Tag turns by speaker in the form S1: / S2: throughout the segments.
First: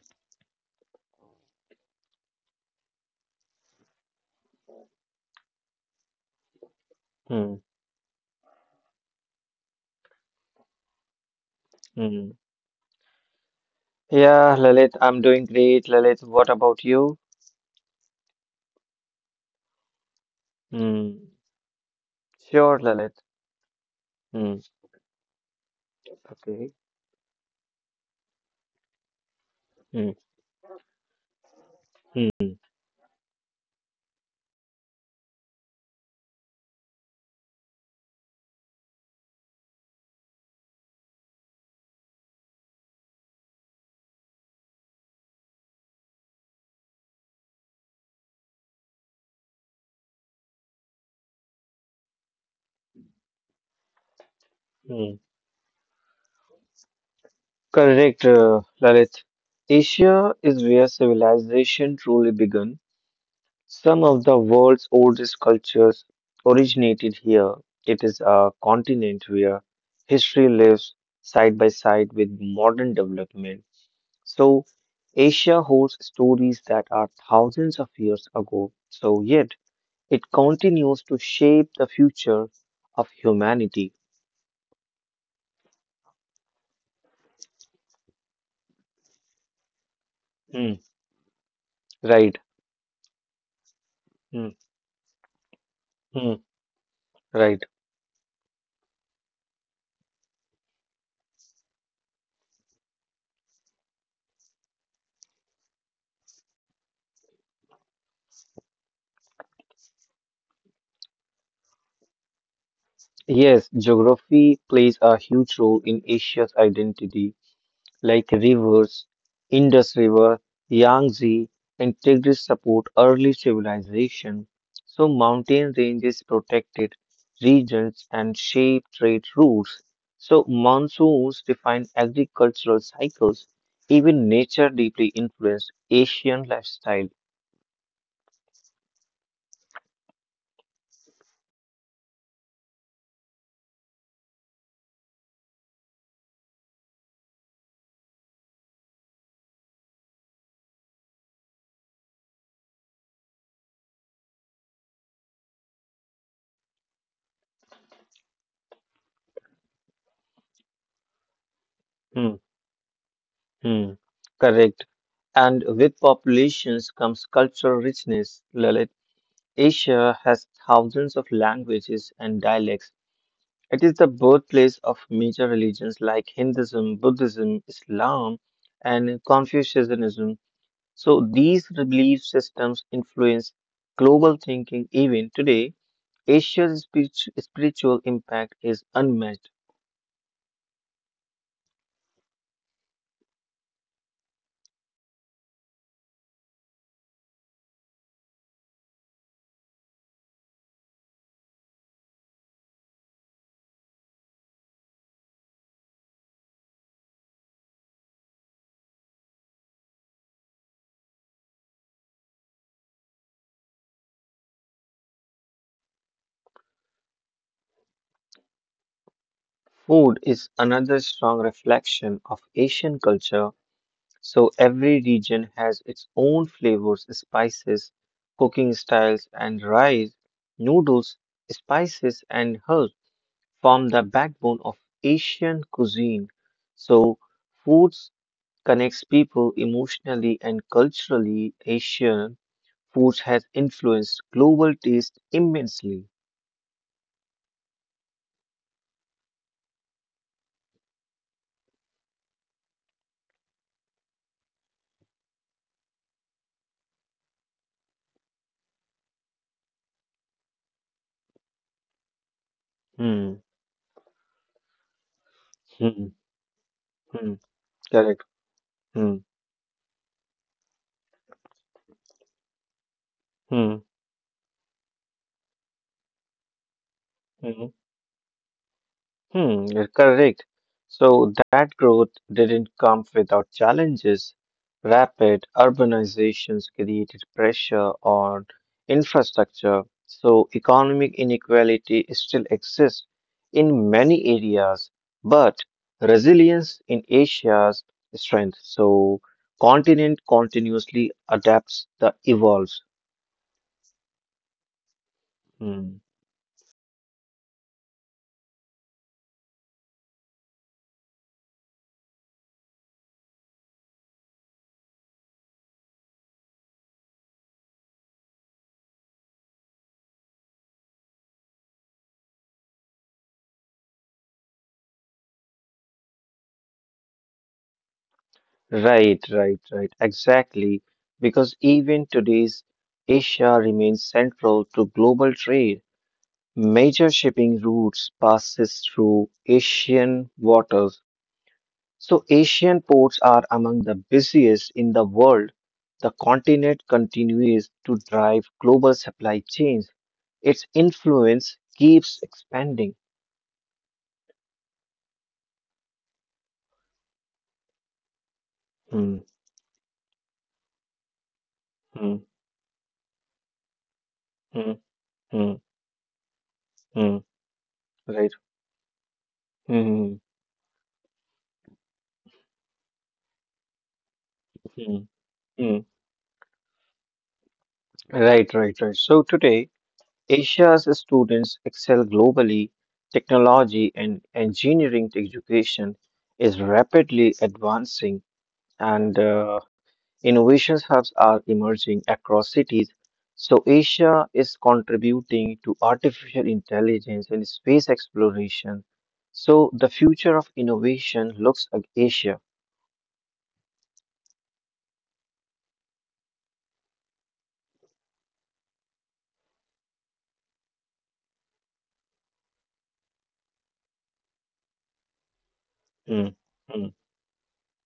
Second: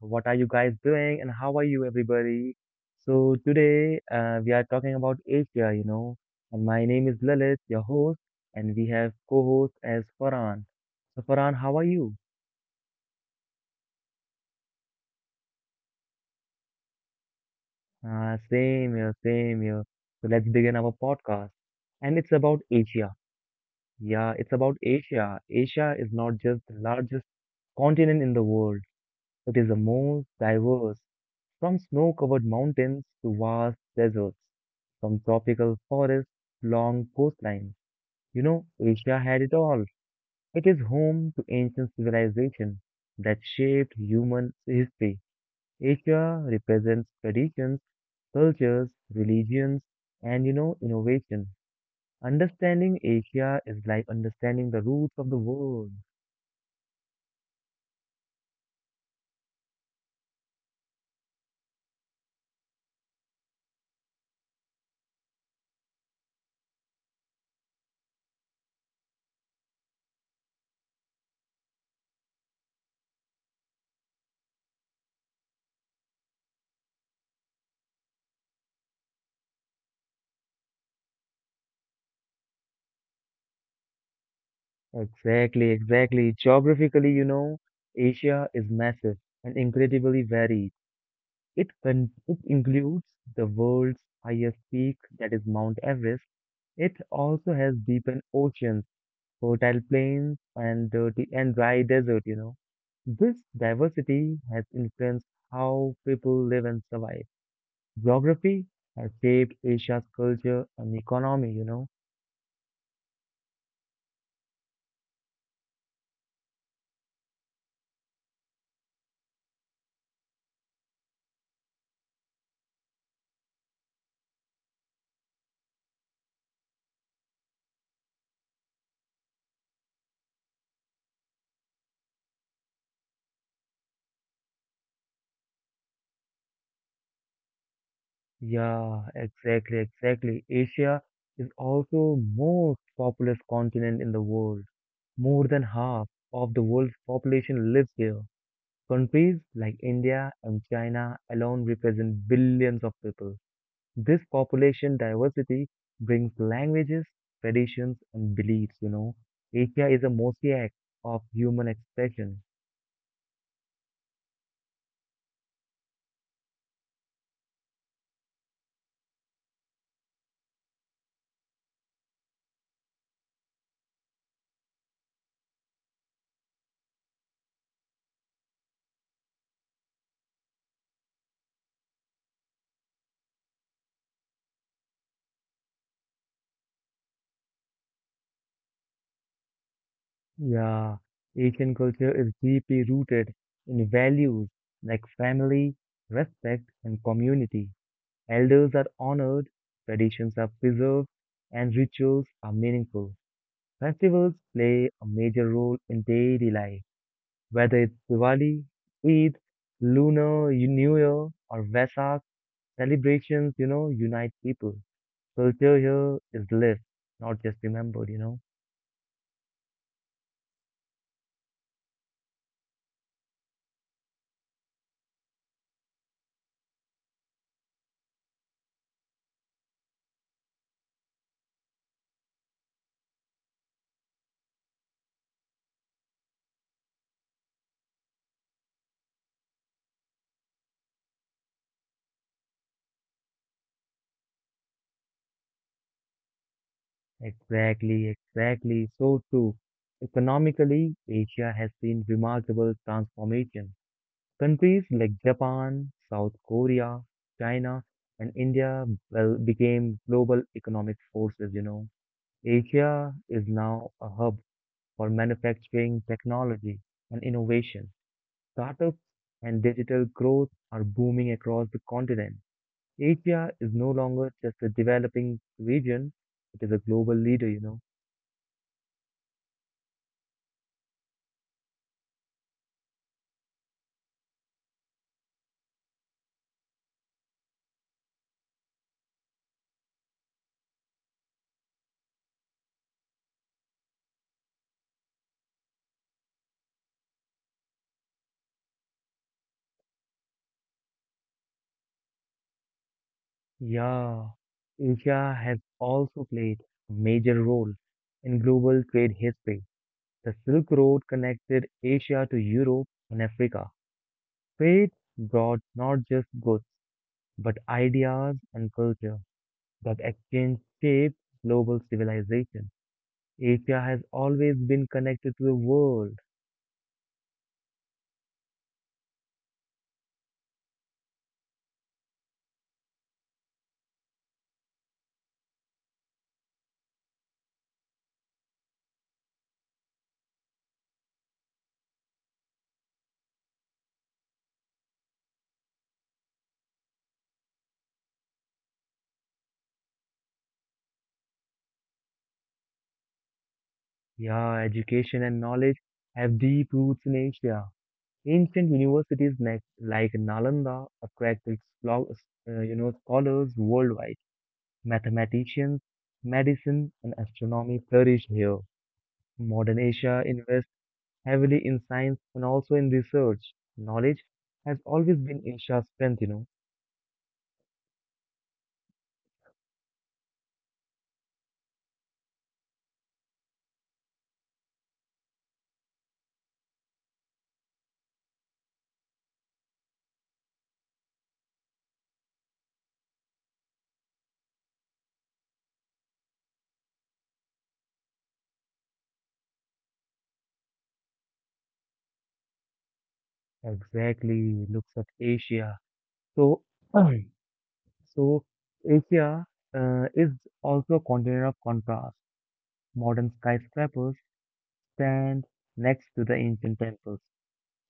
S1: What are you guys doing and how are you everybody? So today we are talking about Asia, and my name is
S2: Hmm.
S1: Lalit, your host, and we have co-host as Farhan. So Farhan, how are you?
S2: Mm. Yeah, Lalit, I'm doing great. Lalit, what about you?
S1: Same here, same here. So let's begin our
S2: Hmm.
S1: podcast, and it's about
S2: Sure,
S1: Asia.
S2: Lalit.
S1: Yeah, it's
S2: Hmm.
S1: about Asia. Asia is not just
S2: Okay.
S1: the largest continent in the world; it is the
S2: Hmm.
S1: most diverse. From snow covered
S2: Hmm.
S1: mountains to vast deserts, from tropical forests to long coastlines, Asia had it all. It is home to ancient civilization that shaped human history. Asia represents traditions, cultures, religions, and innovation. Understanding Asia is like understanding the roots
S2: Hmm.
S1: of the world.
S2: Correct, Lalit. Asia is where civilization truly began. Some of the world's oldest cultures originated here. It is a continent where history lives side by side with modern development. So, Asia holds stories that are thousands of years ago, so yet it continues to shape the future of humanity.
S1: Exactly, exactly. Geographically, Asia is massive and incredibly varied.
S2: Hmm,
S1: It
S2: right.
S1: includes the world's highest
S2: Hmm,
S1: peak, that is Mount Everest.
S2: hmm,
S1: It also
S2: right.
S1: has deepened oceans, fertile plains, and dirty and dry desert. This diversity has influenced how people live and survive. Geography has shaped Asia's culture and economy.
S2: Yes, geography plays a huge role in Asia's identity. Like rivers, Indus River, Yangtze, and Tigris support early civilization, so mountain ranges protected regions and shape trade routes. So monsoons define agricultural cycles. Even nature deeply influenced Asian lifestyle.
S1: Yeah, exactly, exactly. Asia is also most populous continent in the world. More than half of the world's population lives here. Countries like India and China alone represent billions of people. This population diversity brings languages, traditions, and beliefs. Asia is a mosaic of human
S2: Hmm,
S1: expression.
S2: hmm, correct. And with populations comes cultural richness. Lalit, Asia has thousands of languages and dialects. It is the birthplace of major religions like Hinduism, Buddhism, Islam, and Confucianism. So these belief systems influence global thinking even today. Asia's spiritual impact is unmatched.
S1: Yeah, Asian culture is deeply rooted in values like family, respect, and community. Elders are honored, traditions are preserved, and rituals are meaningful. Festivals play a major role in daily life. Whether it's Diwali, Eid, Lunar New Year, or Vesak, celebrations, unite people. Culture here is lived, not just remembered.
S2: Food is another strong reflection of Asian culture. So every region has its own flavors, spices, cooking styles, and rice, noodles, spices, and herbs form the backbone of Asian cuisine. So, foods connects people emotionally and culturally. Asian foods has influenced global taste immensely.
S1: Exactly, exactly. So true. Economically, Asia has seen remarkable transformation. Countries like Japan, South Korea, China, and India well, became global economic forces. Asia
S2: Hmm.
S1: is now a hub for manufacturing,
S2: Hmm.
S1: technology, and
S2: Hmm.
S1: innovation.
S2: Correct.
S1: Startups
S2: Hmm.
S1: and digital growth are booming across the continent. Asia is
S2: Hmm.
S1: no longer just a developing region, it is a global leader, you
S2: Hmm.
S1: know.
S2: Hmm, you're correct. So that growth didn't come without challenges. Rapid urbanizations created pressure on infrastructure, so economic inequality still exists in many areas, but resilience in Asia's strength. So continent continuously adapts the evolves.
S1: Yeah, Asia has
S2: Hmm.
S1: also played a major role in global trade history. The Silk Road connected Asia to Europe and Africa. Trade brought not just goods, but ideas and culture that exchange shaped global civilization. Asia has always been connected to the world.
S2: Right, right, right. Exactly. Because even today's Asia remains central to global trade. Major shipping routes passes through Asian waters. So Asian ports are among the busiest in the world. The continent continues to drive global supply chains. Its influence keeps expanding.
S1: Yeah, education and knowledge have deep roots in Asia. Ancient
S2: Hmm,
S1: universities like Nalanda attract
S2: hmm,
S1: scholars worldwide.
S2: hmm, hmm,
S1: Mathematicians, medicine, and
S2: hmm.
S1: astronomy flourish
S2: Right.
S1: here. Modern
S2: Hmm,
S1: Asia
S2: hmm,
S1: invests heavily in science and also in research. Knowledge has
S2: hmm.
S1: always been
S2: Hmm.
S1: Asia's strength.
S2: Right, right, right. So today, Asia's students excel globally. Technology and engineering education is rapidly advancing, and innovation hubs are emerging across cities. So, Asia is contributing to artificial intelligence and space exploration. So, the future of innovation looks at Asia.
S1: Exactly, looks at Asia. So, so Asia is also a continent of contrast. Modern skyscrapers stand next to the
S2: Mm,
S1: ancient
S2: mm,
S1: temples.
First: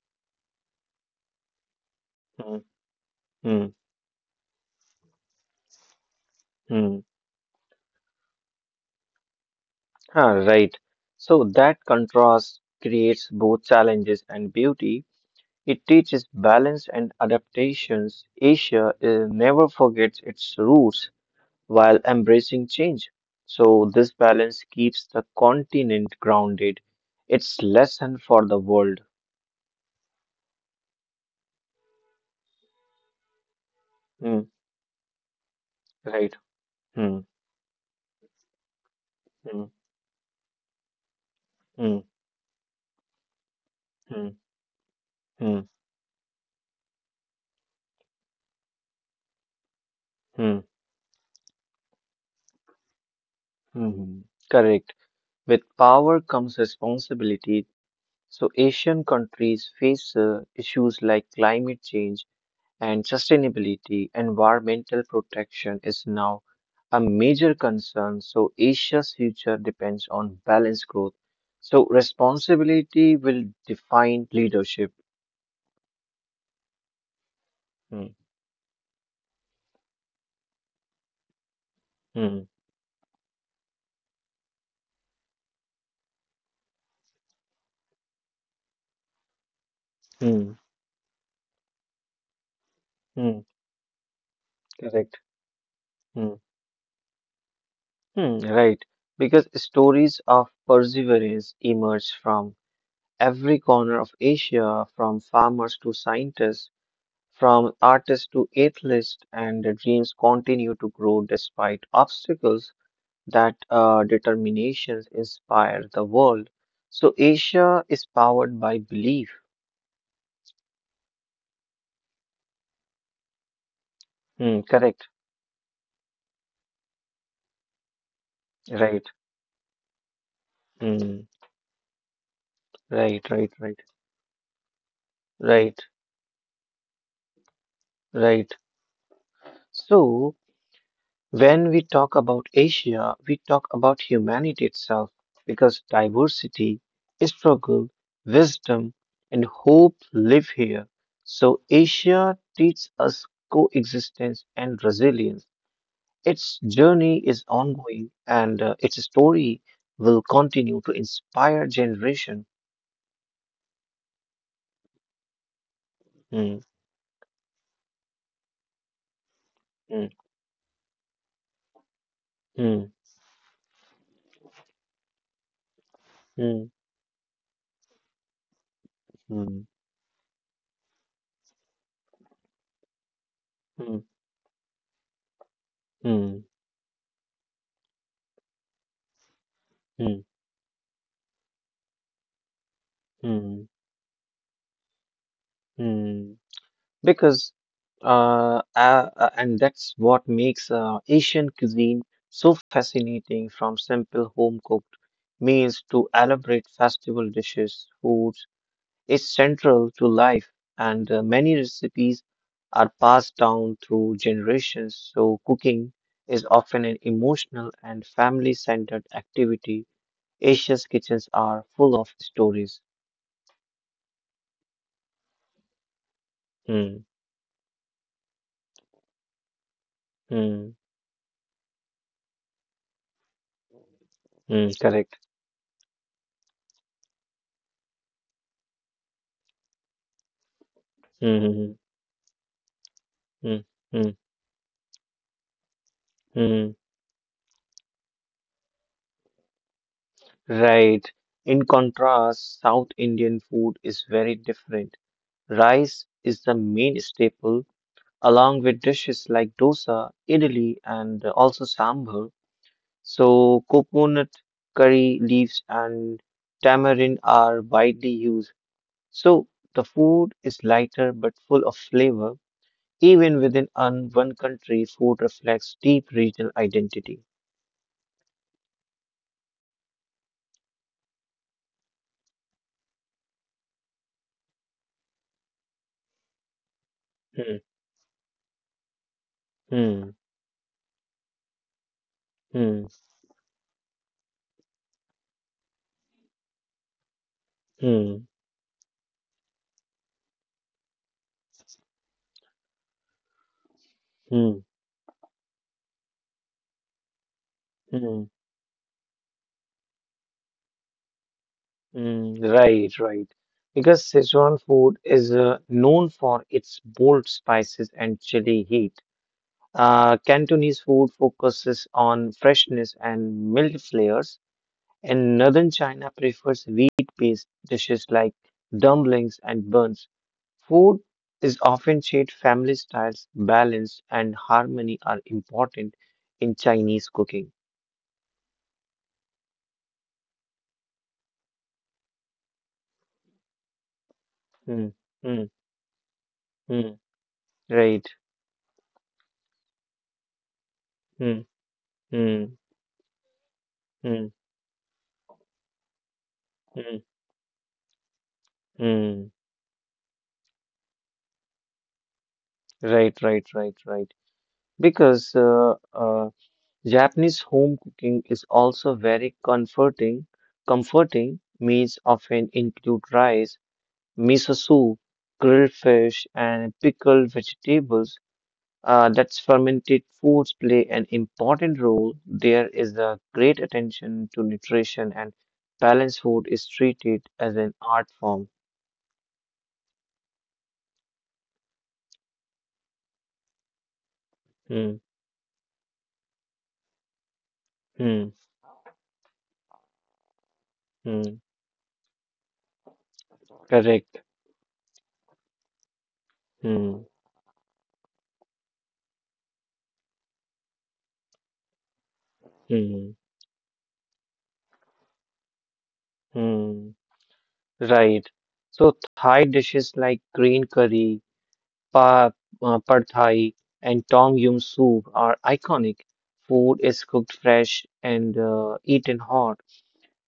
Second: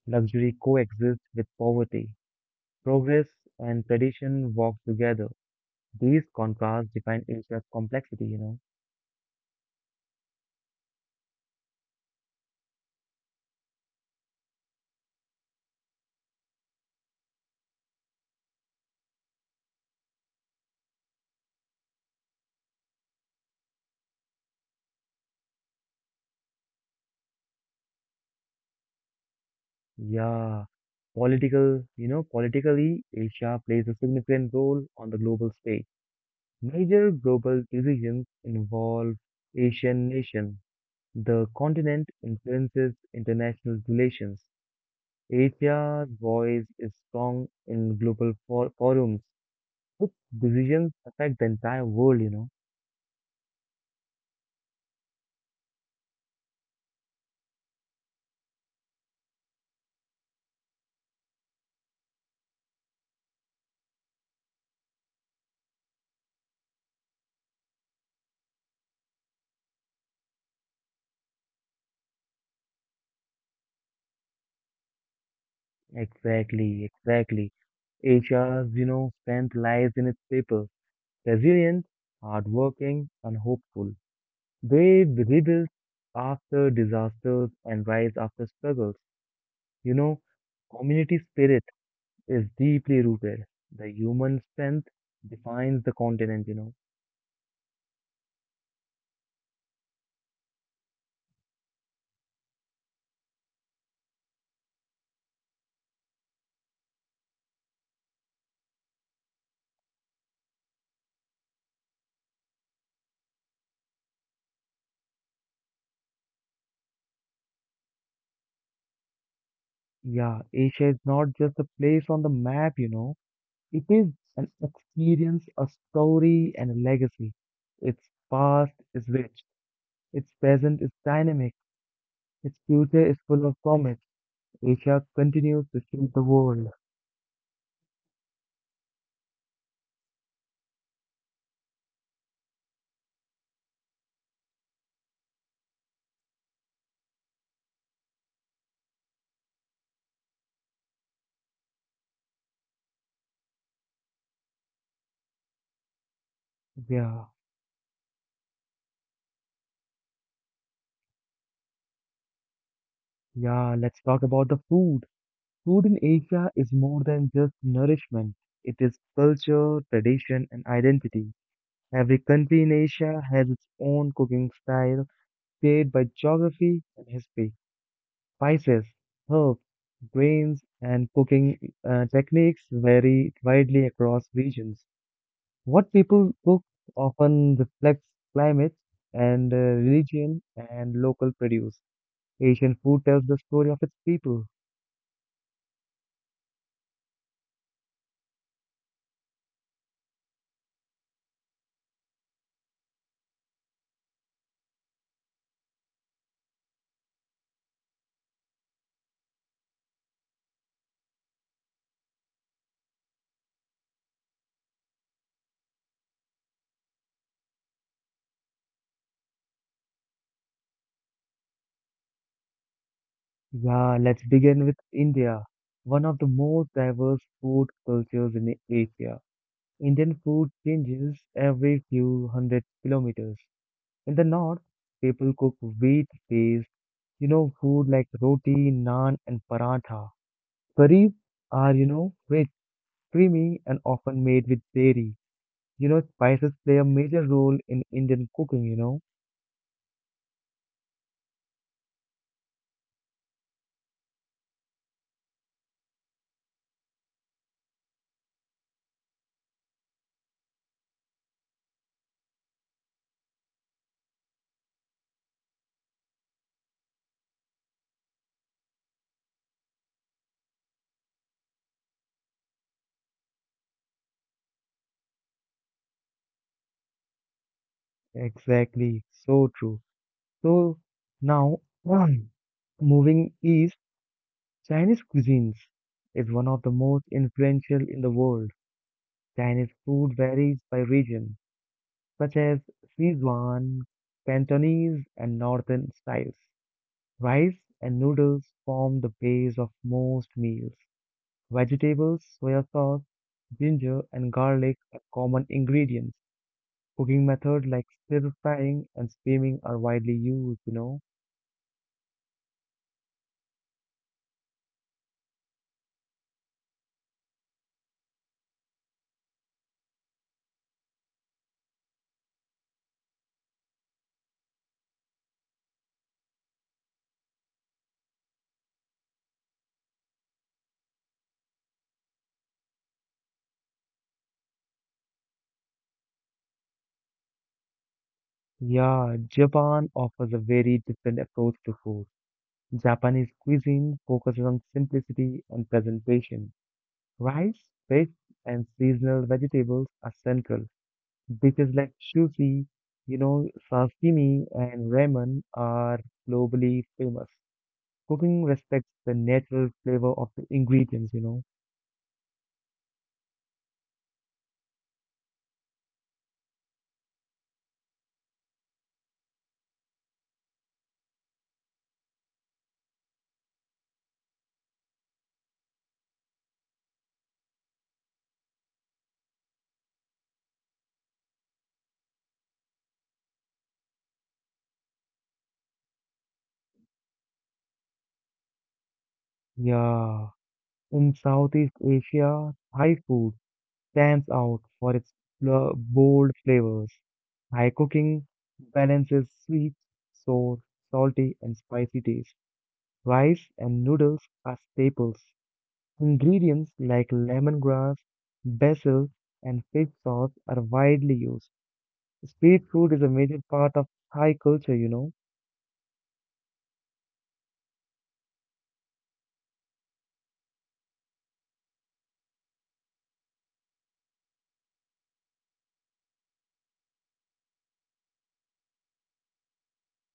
S1: Luxury coexists with poverty.
S2: mm,
S1: Progress
S2: mm,
S1: and tradition walk together. These contrasts
S2: mm.
S1: define Asia's complexity.
S2: Ah, right. So, that contrast creates both challenges and beauty. It teaches balance and adaptations. Asia never forgets its roots while embracing change. So, this balance keeps the continent grounded. It's lesson for the world.
S1: Yeah. Political, politically, Asia plays a
S2: Hmm,
S1: significant role on the global stage.
S2: right.
S1: Major
S2: Hmm,
S1: global decisions involve
S2: hmm,
S1: Asian nations. The
S2: hmm,
S1: continent influences international
S2: hmm,
S1: relations.
S2: hmm,
S1: Asia's voice is strong in global for forums. Its
S2: hmm, hmm.
S1: decisions affect the entire world.
S2: Hmm. Correct. With power comes responsibility. So, Asian countries face issues like climate change and sustainability, environmental protection is now a major concern. So, Asia's future depends on balanced growth. So, responsibility will define leadership.
S1: Exactly, exactly.
S2: Hmm,
S1: Asia's, strength lies in its people, resilient,
S2: hmm,
S1: hardworking, and hopeful. They rebuild after disasters and rise after struggles. You know,
S2: hmm,
S1: community spirit is deeply
S2: hmm,
S1: rooted. The human strength
S2: correct.
S1: defines the
S2: Hmm,
S1: continent.
S2: hmm, right. Because stories of perseverance emerge from every corner of Asia, from farmers to scientists, from artists to athletes, and the dreams continue to grow despite obstacles. That determinations inspire the world. So Asia is powered by belief.
S1: Yeah, Asia is not just a place on the map. It is
S2: Hmm,
S1: an
S2: correct.
S1: experience, a story, and a legacy. Its past
S2: Right.
S1: is rich, its present is
S2: Hmm,
S1: dynamic, its future
S2: right.
S1: is
S2: Right.
S1: full of
S2: Right.
S1: promise. Asia
S2: Right.
S1: continues to shape the world.
S2: Right. So when we talk about Asia, we talk about humanity itself because diversity, struggle, wisdom, and hope live here. So Asia teaches us coexistence and resilience. Its journey
S1: Yeah,
S2: is ongoing and its story will continue to inspire generation.
S1: yeah, let's talk about the food. Food in
S2: Hmm,
S1: Asia is more than just nourishment. It is culture,
S2: hmm,
S1: tradition, and identity. Every country in
S2: hmm,
S1: Asia has its own cooking style, shaped by
S2: hmm,
S1: geography and history. Spices, herbs, grains, and cooking techniques vary widely
S2: hmm,
S1: across regions. What
S2: hmm,
S1: people
S2: hmm,
S1: cook often reflects climate and
S2: hmm,
S1: religion and local produce. Asian food tells the story
S2: hmm,
S1: of its people.
S2: hmm. Because and that's what makes Asian cuisine so fascinating from simple home cooked meals to elaborate festival dishes, foods is central to life, and many recipes are passed down through generations. So, cooking is often an emotional and family centered activity. Asia's kitchens are full of stories.
S1: Yeah, let's begin with India, one of the most
S2: Hmm,
S1: diverse food cultures in Asia. Indian food
S2: hmm,
S1: changes every few hundred kilometers. In the north,
S2: hmm, correct.
S1: people cook wheat-based food like roti, naan, and paratha. Kareeb
S2: Hmm, hmm,
S1: are, rich,
S2: hmm,
S1: creamy, and
S2: hmm, hmm.
S1: often made with dairy. You know, spices
S2: Hmm, hmm.
S1: play a major role in Indian cooking.
S2: Right. In contrast, South Indian food is very different. Rice is the main staple, along with dishes like dosa, idli, and also sambar. So, coconut curry leaves and tamarind are widely used. So, the food is lighter but full of flavor. Even within one country, food reflects deep regional identity.
S1: Exactly, so true. So now, um, moving east, Chinese cuisines is one of the most
S2: Hmm,
S1: influential in the world. Chinese
S2: hmm,
S1: food varies by region, such as
S2: hmm,
S1: Sichuan, Cantonese, and Northern styles. Rice and
S2: hmm,
S1: noodles form the base of most meals. Vegetables, soya sauce, ginger, and
S2: hmm,
S1: garlic are common ingredients. Cooking methods like
S2: hmm,
S1: stir frying and steaming are widely used.
S2: hmm. Right, right. Because Sichuan food is known for its bold spices and chili heat. Cantonese food focuses on freshness and mild flavors. And northern China prefers wheat-based dishes like dumplings and buns. Food is often shared family styles, balance, and harmony are important in Chinese cooking.
S1: Yeah, Japan offers a very different approach to food. Japanese cuisine focuses on
S2: Hmm, hmm,
S1: simplicity and presentation.
S2: hmm,
S1: Rice,
S2: right.
S1: fish, and seasonal vegetables are central.
S2: Hmm,
S1: Because like
S2: hmm,
S1: sushi,
S2: hmm,
S1: sashimi and ramen are globally
S2: hmm,
S1: famous. Cooking respects the
S2: hmm.
S1: natural flavor of the ingredients.
S2: Right, right, right, right. Because Japanese home cooking is also very comforting. Comforting meals often include rice miso soup, grilled fish, and pickled vegetables. That's fermented foods play an important role. There is a great attention to nutrition, and balanced food is treated as an art form.
S1: Yeah, in Southeast Asia, Thai food stands out
S2: Hmm,
S1: for its bold flavors. Thai
S2: hmm,
S1: cooking balances sweet, sour,
S2: hmm.
S1: salty, and spicy taste. Rice and
S2: Correct.
S1: noodles are staples. Ingredients
S2: Hmm,
S1: like lemongrass, basil, and fish sauce are widely used. Street food is
S2: hmm,
S1: a major part of Thai culture.
S2: hmm. Right. So Thai dishes like green curry, Pa, pad thai and tom yum soup are iconic. Food is cooked fresh and eaten hot.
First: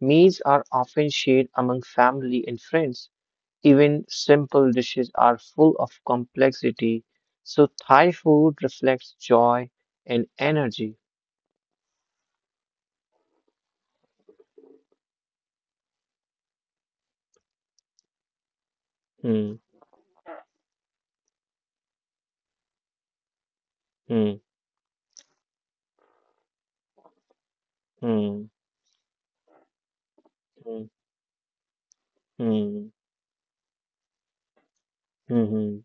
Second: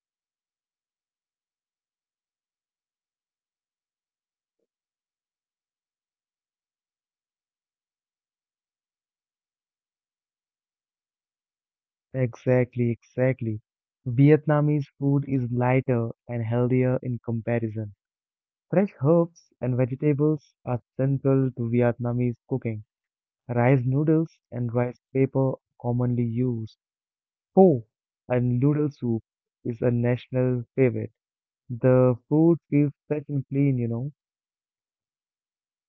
S2: Meals are often shared among family and friends. Even simple dishes are full of complexity. So Thai food reflects joy and energy.
S1: Exactly, exactly. Vietnamese food is lighter and healthier in comparison. Fresh herbs
S2: Hmm,
S1: and vegetables are central to Vietnamese cooking. Rice noodles
S2: hmm,
S1: and rice paper are commonly used. Pho
S2: hmm,
S1: and noodle soup is a national
S2: hmm,
S1: favorite. The food
S2: hmm,
S1: feels fresh and clean.
S2: hmm, hmm.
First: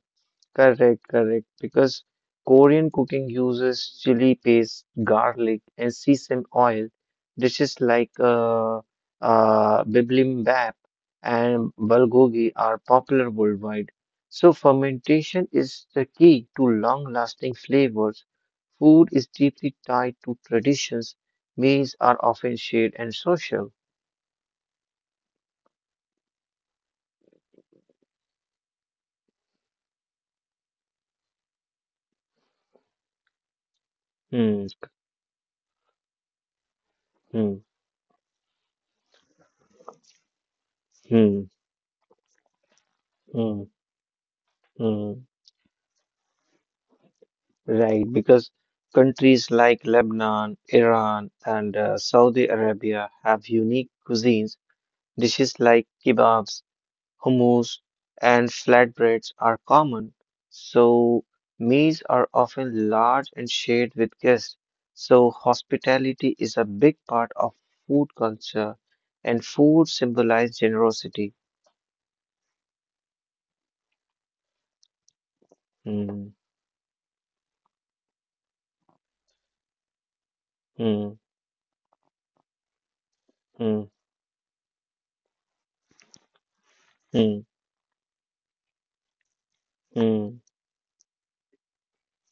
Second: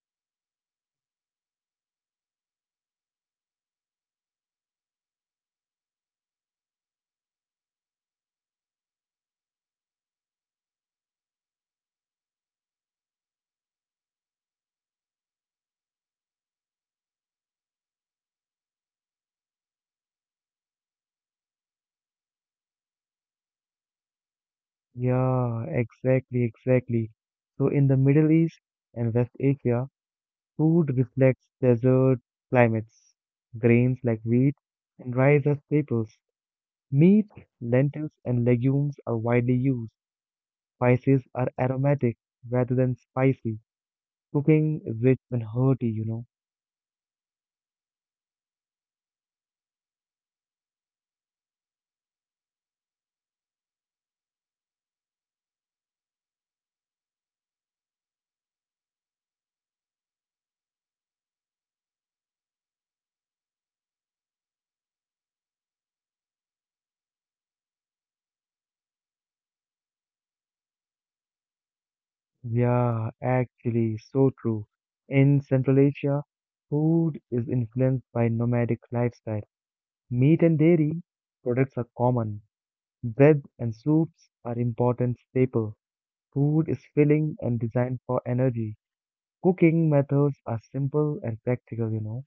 S2: Correct, correct. Because Korean cooking uses chili paste, garlic, and sesame oil. Dishes like bibimbap and bulgogi are popular worldwide. So fermentation is the key to long-lasting flavors. Food is deeply tied to traditions. Meals are often shared and social.
S1: Yeah, exactly, exactly. So in the Middle East and West Asia, food reflects desert climates. Grains like wheat
S2: Hmm,
S1: and rice are staples. Meat,
S2: hmm,
S1: lentils, and legumes are widely used. Spices
S2: hmm,
S1: are aromatic rather than
S2: hmm,
S1: spicy. Cooking is
S2: hmm.
S1: rich and hearty.
S2: Right, because countries like Lebanon, Iran, and Saudi Arabia have unique cuisines. Dishes like kebabs, hummus, and flatbreads are common. So, meals are often large and shared with guests. So, hospitality is a big part of food culture, and food symbolizes generosity.
S1: Yeah, actually, so true. In Central
S2: Hmm,
S1: Asia, food is influenced by nomadic lifestyle. Meat and dairy
S2: hmm,
S1: products are common. Bread and
S2: hmm,
S1: soups are important staple. Food is filling
S2: hmm,
S1: and designed for energy. Cooking
S2: hmm.
S1: methods are simple and practical.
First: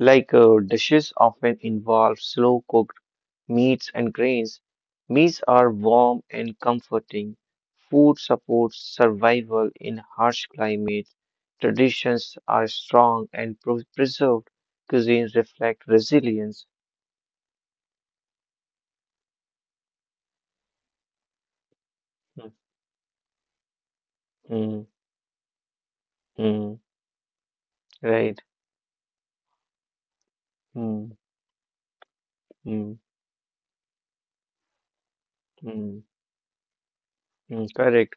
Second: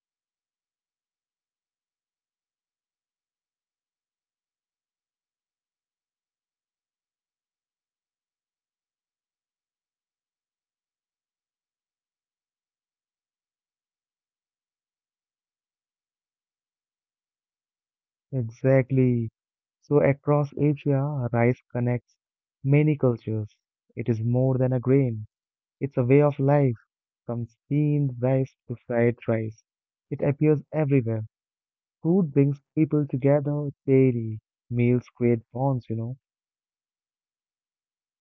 S2: Like dishes often involve slow cooked meats and grains. Meats are warm and comforting. Food supports survival in harsh climates. Traditions are strong and preserved. Cuisines reflect resilience.
S1: Exactly. So across Asia, rice connects
S2: Mm,
S1: many cultures. It is more than a
S2: mm,
S1: grain. It's a way of life,
S2: mm,
S1: from steamed
S2: right.
S1: rice to fried rice. It appears
S2: Mm,
S1: everywhere. Food brings
S2: mm,
S1: people together daily. Meals create bonds, you
S2: mm,
S1: know.
S2: mm, correct.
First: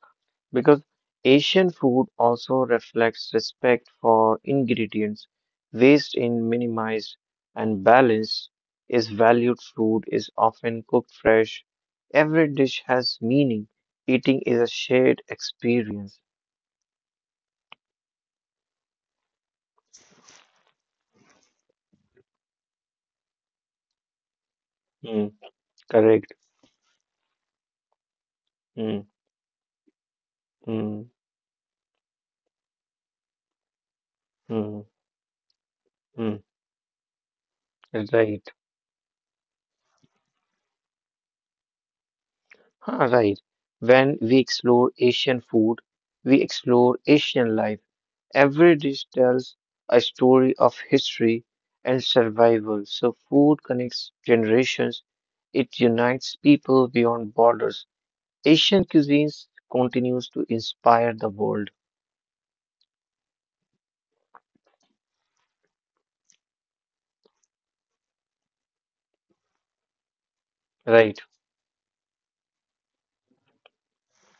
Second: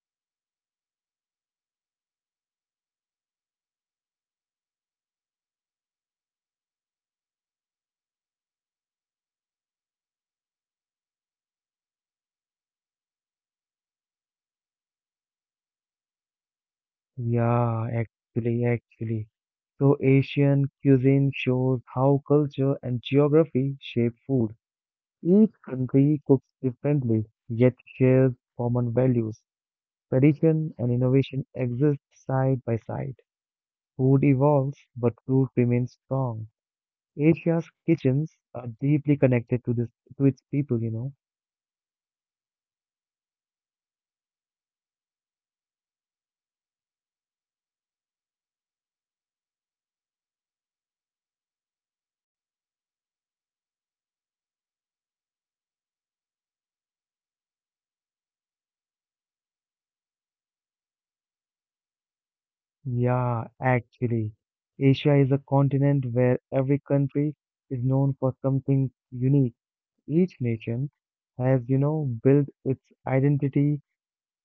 S2: Because Asian food also reflects respect for ingredients. Waste in minimized and balance is valued. Food is often cooked fresh. Every dish has meaning. Eating is a shared experience.
S1: Yeah, actually, actually. So Asian cuisine shows how culture and geography shape food.
S2: Hmm,
S1: Each country
S2: correct.
S1: cooks differently, yet shares common
S2: Hmm,
S1: values. Tradition and
S2: hmm,
S1: innovation exist side by side. Food
S2: hmm,
S1: evolves, but food remains
S2: hmm.
S1: strong. Asia's kitchens
S2: Right.
S1: are deeply connected to this to its people.
S2: Huh, right. When we explore Asian food, we explore Asian life. Every dish tells a story of history and survival. So food connects generations. It unites people beyond borders. Asian cuisines continues to inspire the world.
S1: Yeah, actually. Asia is a continent where every country is known for something unique. Each nation
S2: Right.
S1: has, built its identity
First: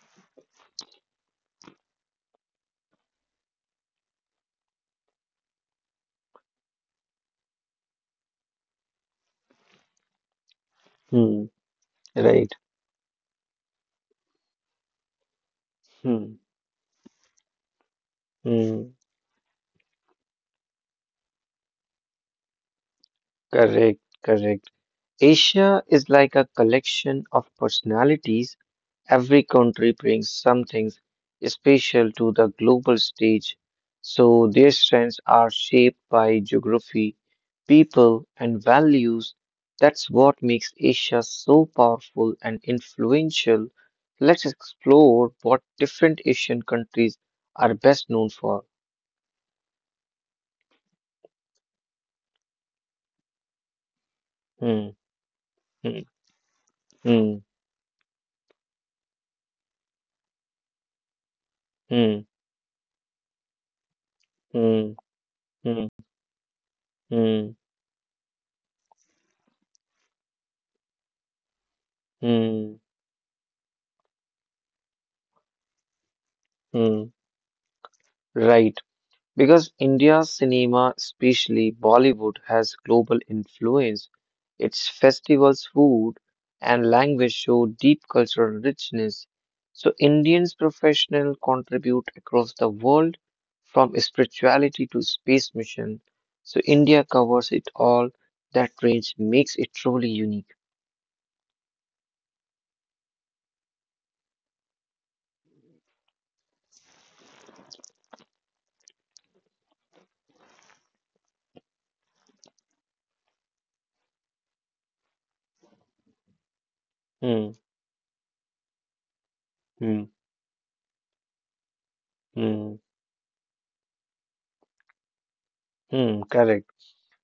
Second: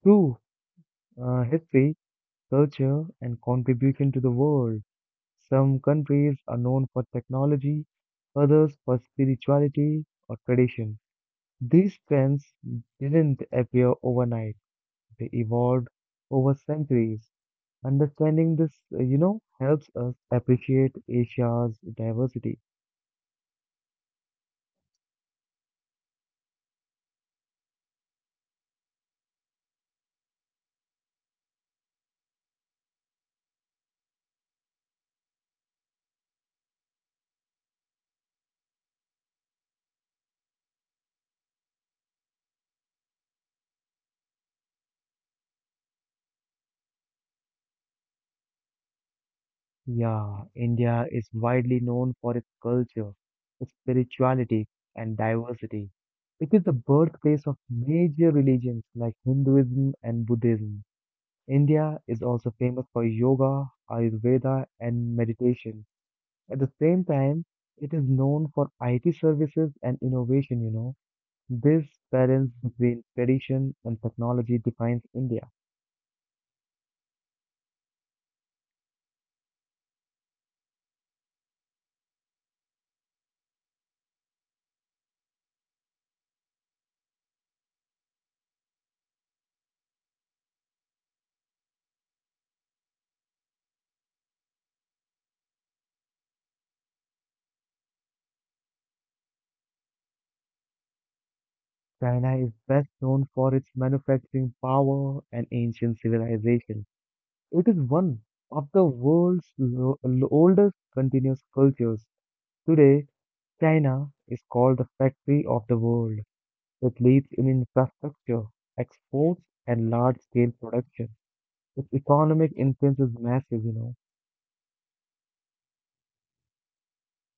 S1: through history, culture, and contribution to the world. Some countries are known for technology, others for spirituality or tradition.
S2: Hmm.
S1: These trends
S2: Right.
S1: didn't appear overnight, they evolved
S2: Hmm.
S1: over centuries. Understanding this,
S2: Hmm.
S1: helps us appreciate Asia's diversity.
S2: Correct. Correct. Asia is like a collection of personalities. Every country brings something special to the global stage, so their strengths are shaped by geography, people, and values. That's what makes Asia so powerful and influential. Let's explore what different Asian countries are best known for.
S1: Yeah, India is widely known for its culture, spirituality,
S2: Hmm,
S1: and diversity.
S2: hmm,
S1: It is the
S2: hmm,
S1: birthplace of major religions like Hinduism and Buddhism. India is
S2: hmm,
S1: also famous for yoga, Ayurveda,
S2: hmm,
S1: and
S2: hmm,
S1: meditation.
S2: hmm,
S1: At the same time,
S2: hmm,
S1: it is known for IT services and innovation. This balance
S2: hmm.
S1: between tradition and technology defines India.
S2: Hmm. Right. Because India's cinema, especially Bollywood, has global influence, its festivals, food, and language show deep cultural richness. So, Indians professionals contribute across the world from spirituality to space mission. So, India covers it all. That range makes it truly unique.
S1: China is best known for its manufacturing power and ancient civilization. It is one of the world's oldest continuous cultures. Today, China is called the factory of the world. It leads in
S2: Hmm,
S1: infrastructure, exports, and
S2: hmm,
S1: large-scale production. Its economic
S2: hmm,
S1: influence is massive.
S2: hmm, correct.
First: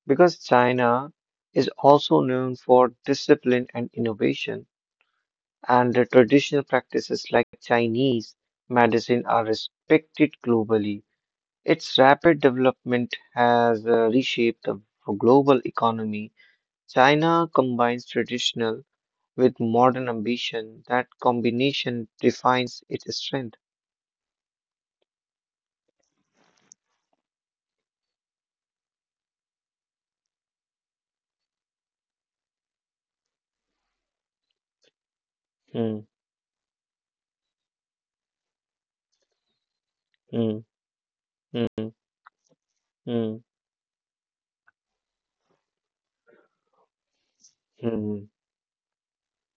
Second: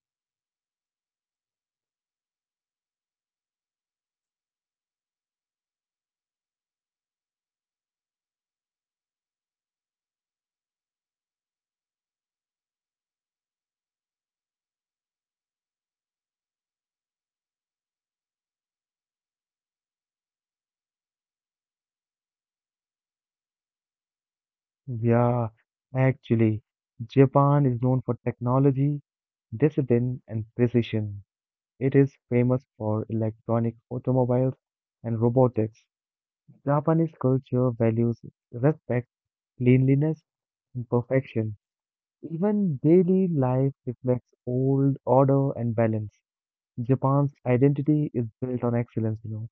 S2: Because China is also known for discipline and innovation. And the traditional practices like Chinese medicine are respected globally. Its rapid development has reshaped the global economy. China combines traditional with modern ambition. That combination defines its strength.
S1: Yeah, actually, Japan is known for technology, discipline, and precision. It is famous for electronic automobiles and robotics.
S2: Hmm,
S1: Japanese culture values respect, cleanliness,
S2: hmm,
S1: imperfection.
S2: hmm,
S1: Even daily
S2: hmm,
S1: life reflects old order and balance. Japan's
S2: hmm.
S1: identity
S2: Hmm.
S1: is built on excellence.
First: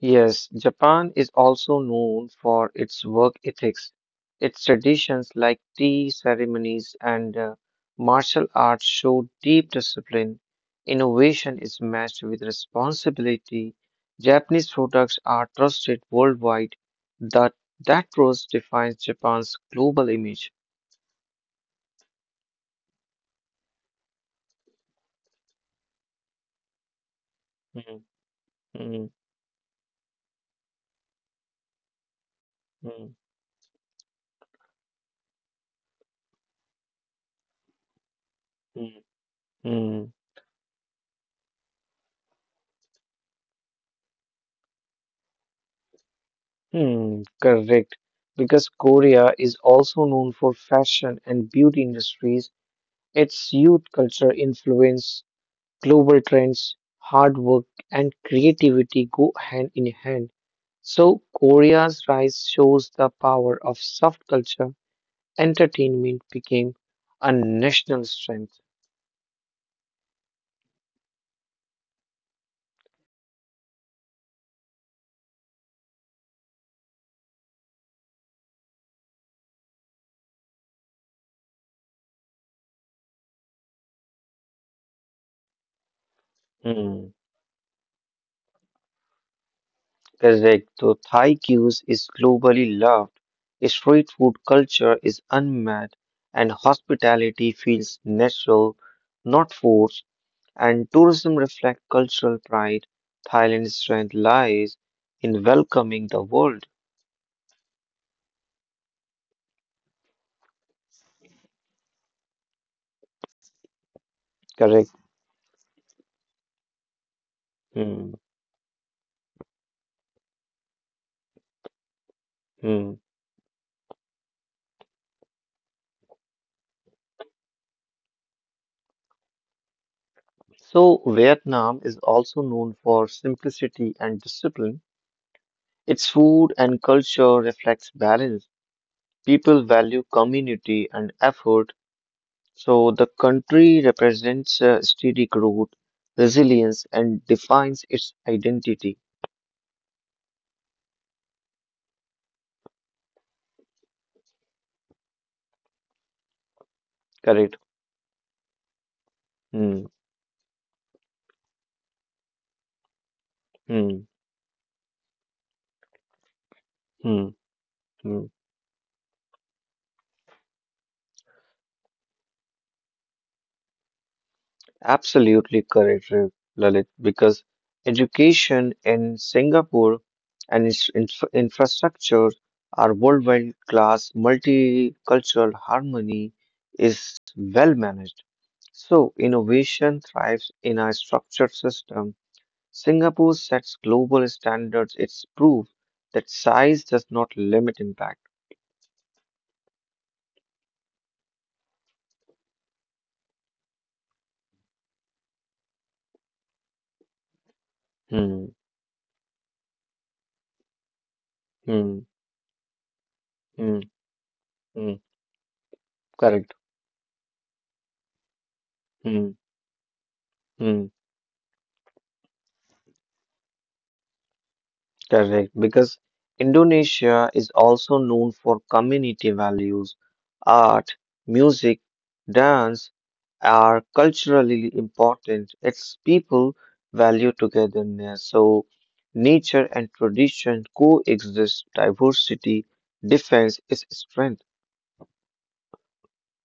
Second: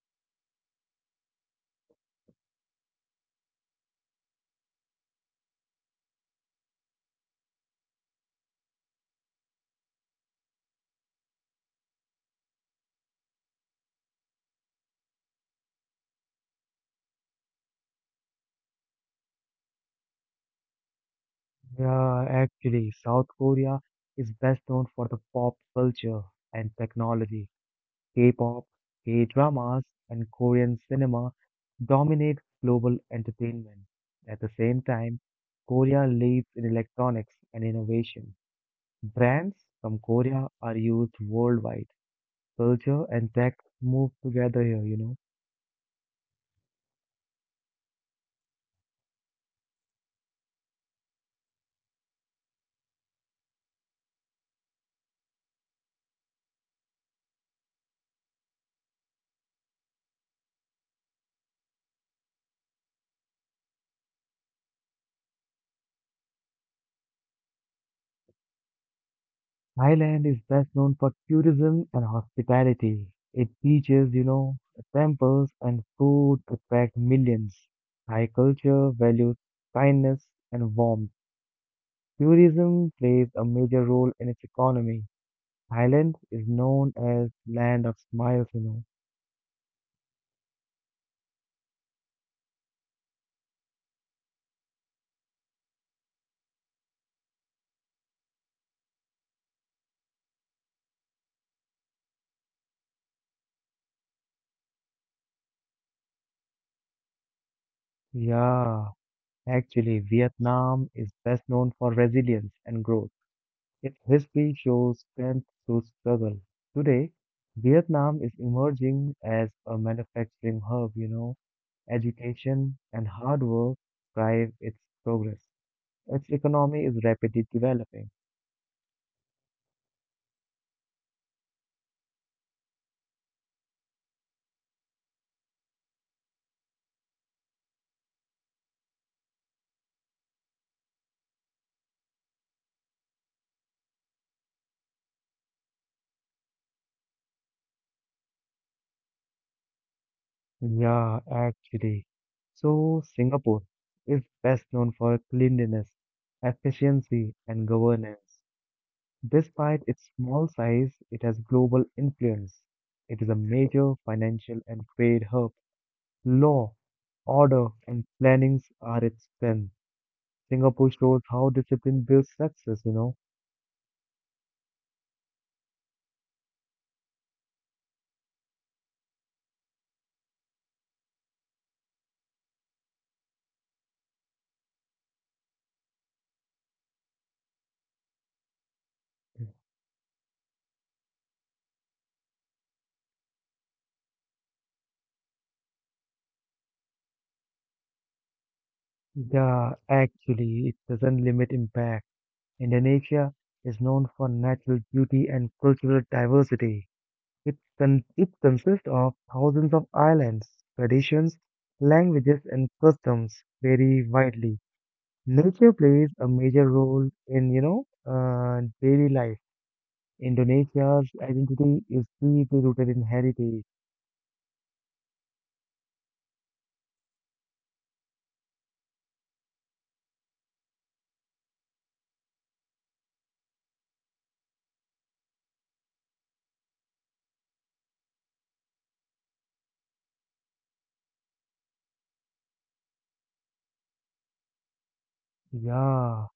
S2: Yes, Japan is also known for its work ethics. Its traditions like tea ceremonies and martial arts show deep discipline. Innovation is matched with responsibility. Japanese products are trusted worldwide. That that trust defines Japan's global image.
S1: Yeah, actually, South Korea is best known for the pop culture and technology.
S2: Mm,
S1: K-pop,
S2: mm,
S1: K-dramas, and Korean cinema dominate global
S2: mm,
S1: entertainment. At the same time, Korea leads in electronics and innovation.
S2: mm,
S1: Brands from
S2: mm,
S1: Korea are used worldwide culture and tech move together here.
S2: mm, correct. Because Korea is also known for fashion and beauty industries. Its youth culture influence, global trends, hard work, and creativity go hand in hand. So, Korea's rise shows the power of soft culture. Entertainment became a national strength.
S1: Thailand is best known for tourism and hospitality. Its beaches, temples and food attract millions. Thai culture values kindness and warmth. Tourism plays a major role in its economy. Thailand is known
S2: Hmm,
S1: as land of smiles.
S2: correct. So Thai cues is globally loved. Street food culture is unmatched, and hospitality feels natural, not forced. And tourism reflect cultural pride. Thailand's strength lies in welcoming the world.
S1: Yeah, actually, Vietnam is best known for resilience and growth. Its history
S2: Correct.
S1: shows strength through struggle. Today,
S2: Hmm,
S1: Vietnam is emerging as a manufacturing hub. Education
S2: hmm.
S1: and hard work drive its progress. Its economy is rapidly developing.
S2: So, Vietnam is also known for simplicity and discipline. Its food and culture reflects balance. People value community and effort, so the country represents steady growth, resilience, and defines its identity.
S1: Yeah, actually. So, Singapore is best known for cleanliness, efficiency,
S2: Correct.
S1: and governance. Despite
S2: Hmm,
S1: its small size, it has global influence. It is a major
S2: hmm,
S1: financial and trade hub. Law,
S2: hmm,
S1: order, and
S2: hmm.
S1: plannings are its strength. Singapore shows how discipline builds success.
S2: Absolutely correct, Lalit, because education in Singapore and its infrastructure are worldwide class, multicultural harmony is well managed. So, innovation thrives in a structured system. Singapore sets global standards. It's proof that size does not limit impact.
S1: Yeah, actually, it doesn't limit impact. Indonesia is known for natural beauty and cultural diversity. It
S2: Hmm,
S1: consists of thousands of islands, traditions,
S2: hmm,
S1: languages, and customs
S2: hmm,
S1: vary widely.
S2: hmm.
S1: Nature plays a
S2: Correct.
S1: major role in, daily
S2: Hmm,
S1: life.
S2: hmm.
S1: Indonesia's identity is deeply rooted in heritage.
S2: Correct, because Indonesia is also known for community values, art, music, dance are culturally important. Its people value togetherness. So nature and tradition coexist. Diversity, defense is strength.
S1: Yeah,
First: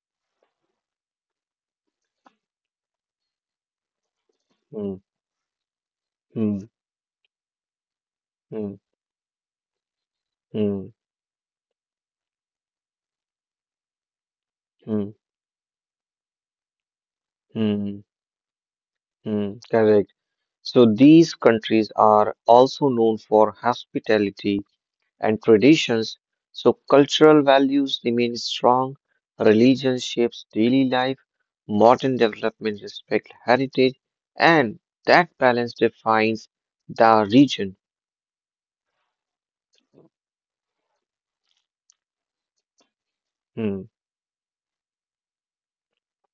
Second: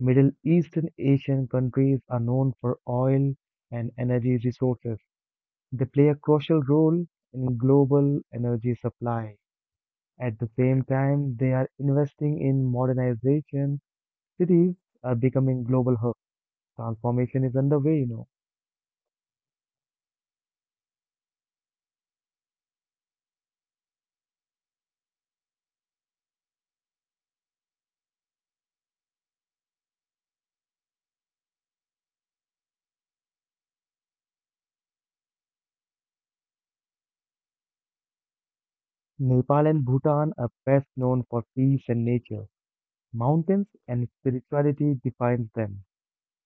S1: Middle Eastern Asian countries are known for oil and energy
S2: Hmm,
S1: resources. They play a crucial
S2: hmm,
S1: role in global energy
S2: hmm,
S1: supply. At the same
S2: hmm,
S1: time, they are investing in modernization. Cities
S2: hmm,
S1: are becoming global hubs. Transformation is underway,
S2: hmm,
S1: you know.
S2: hmm. Correct. So these countries are also known for hospitality and traditions, so cultural values remain strong. Religion shapes daily life, modern development respects heritage, and that balance defines the region.
S1: Nepal and Bhutan are best known for peace and nature. Mountains
S2: Hmm,
S1: and spirituality defines them.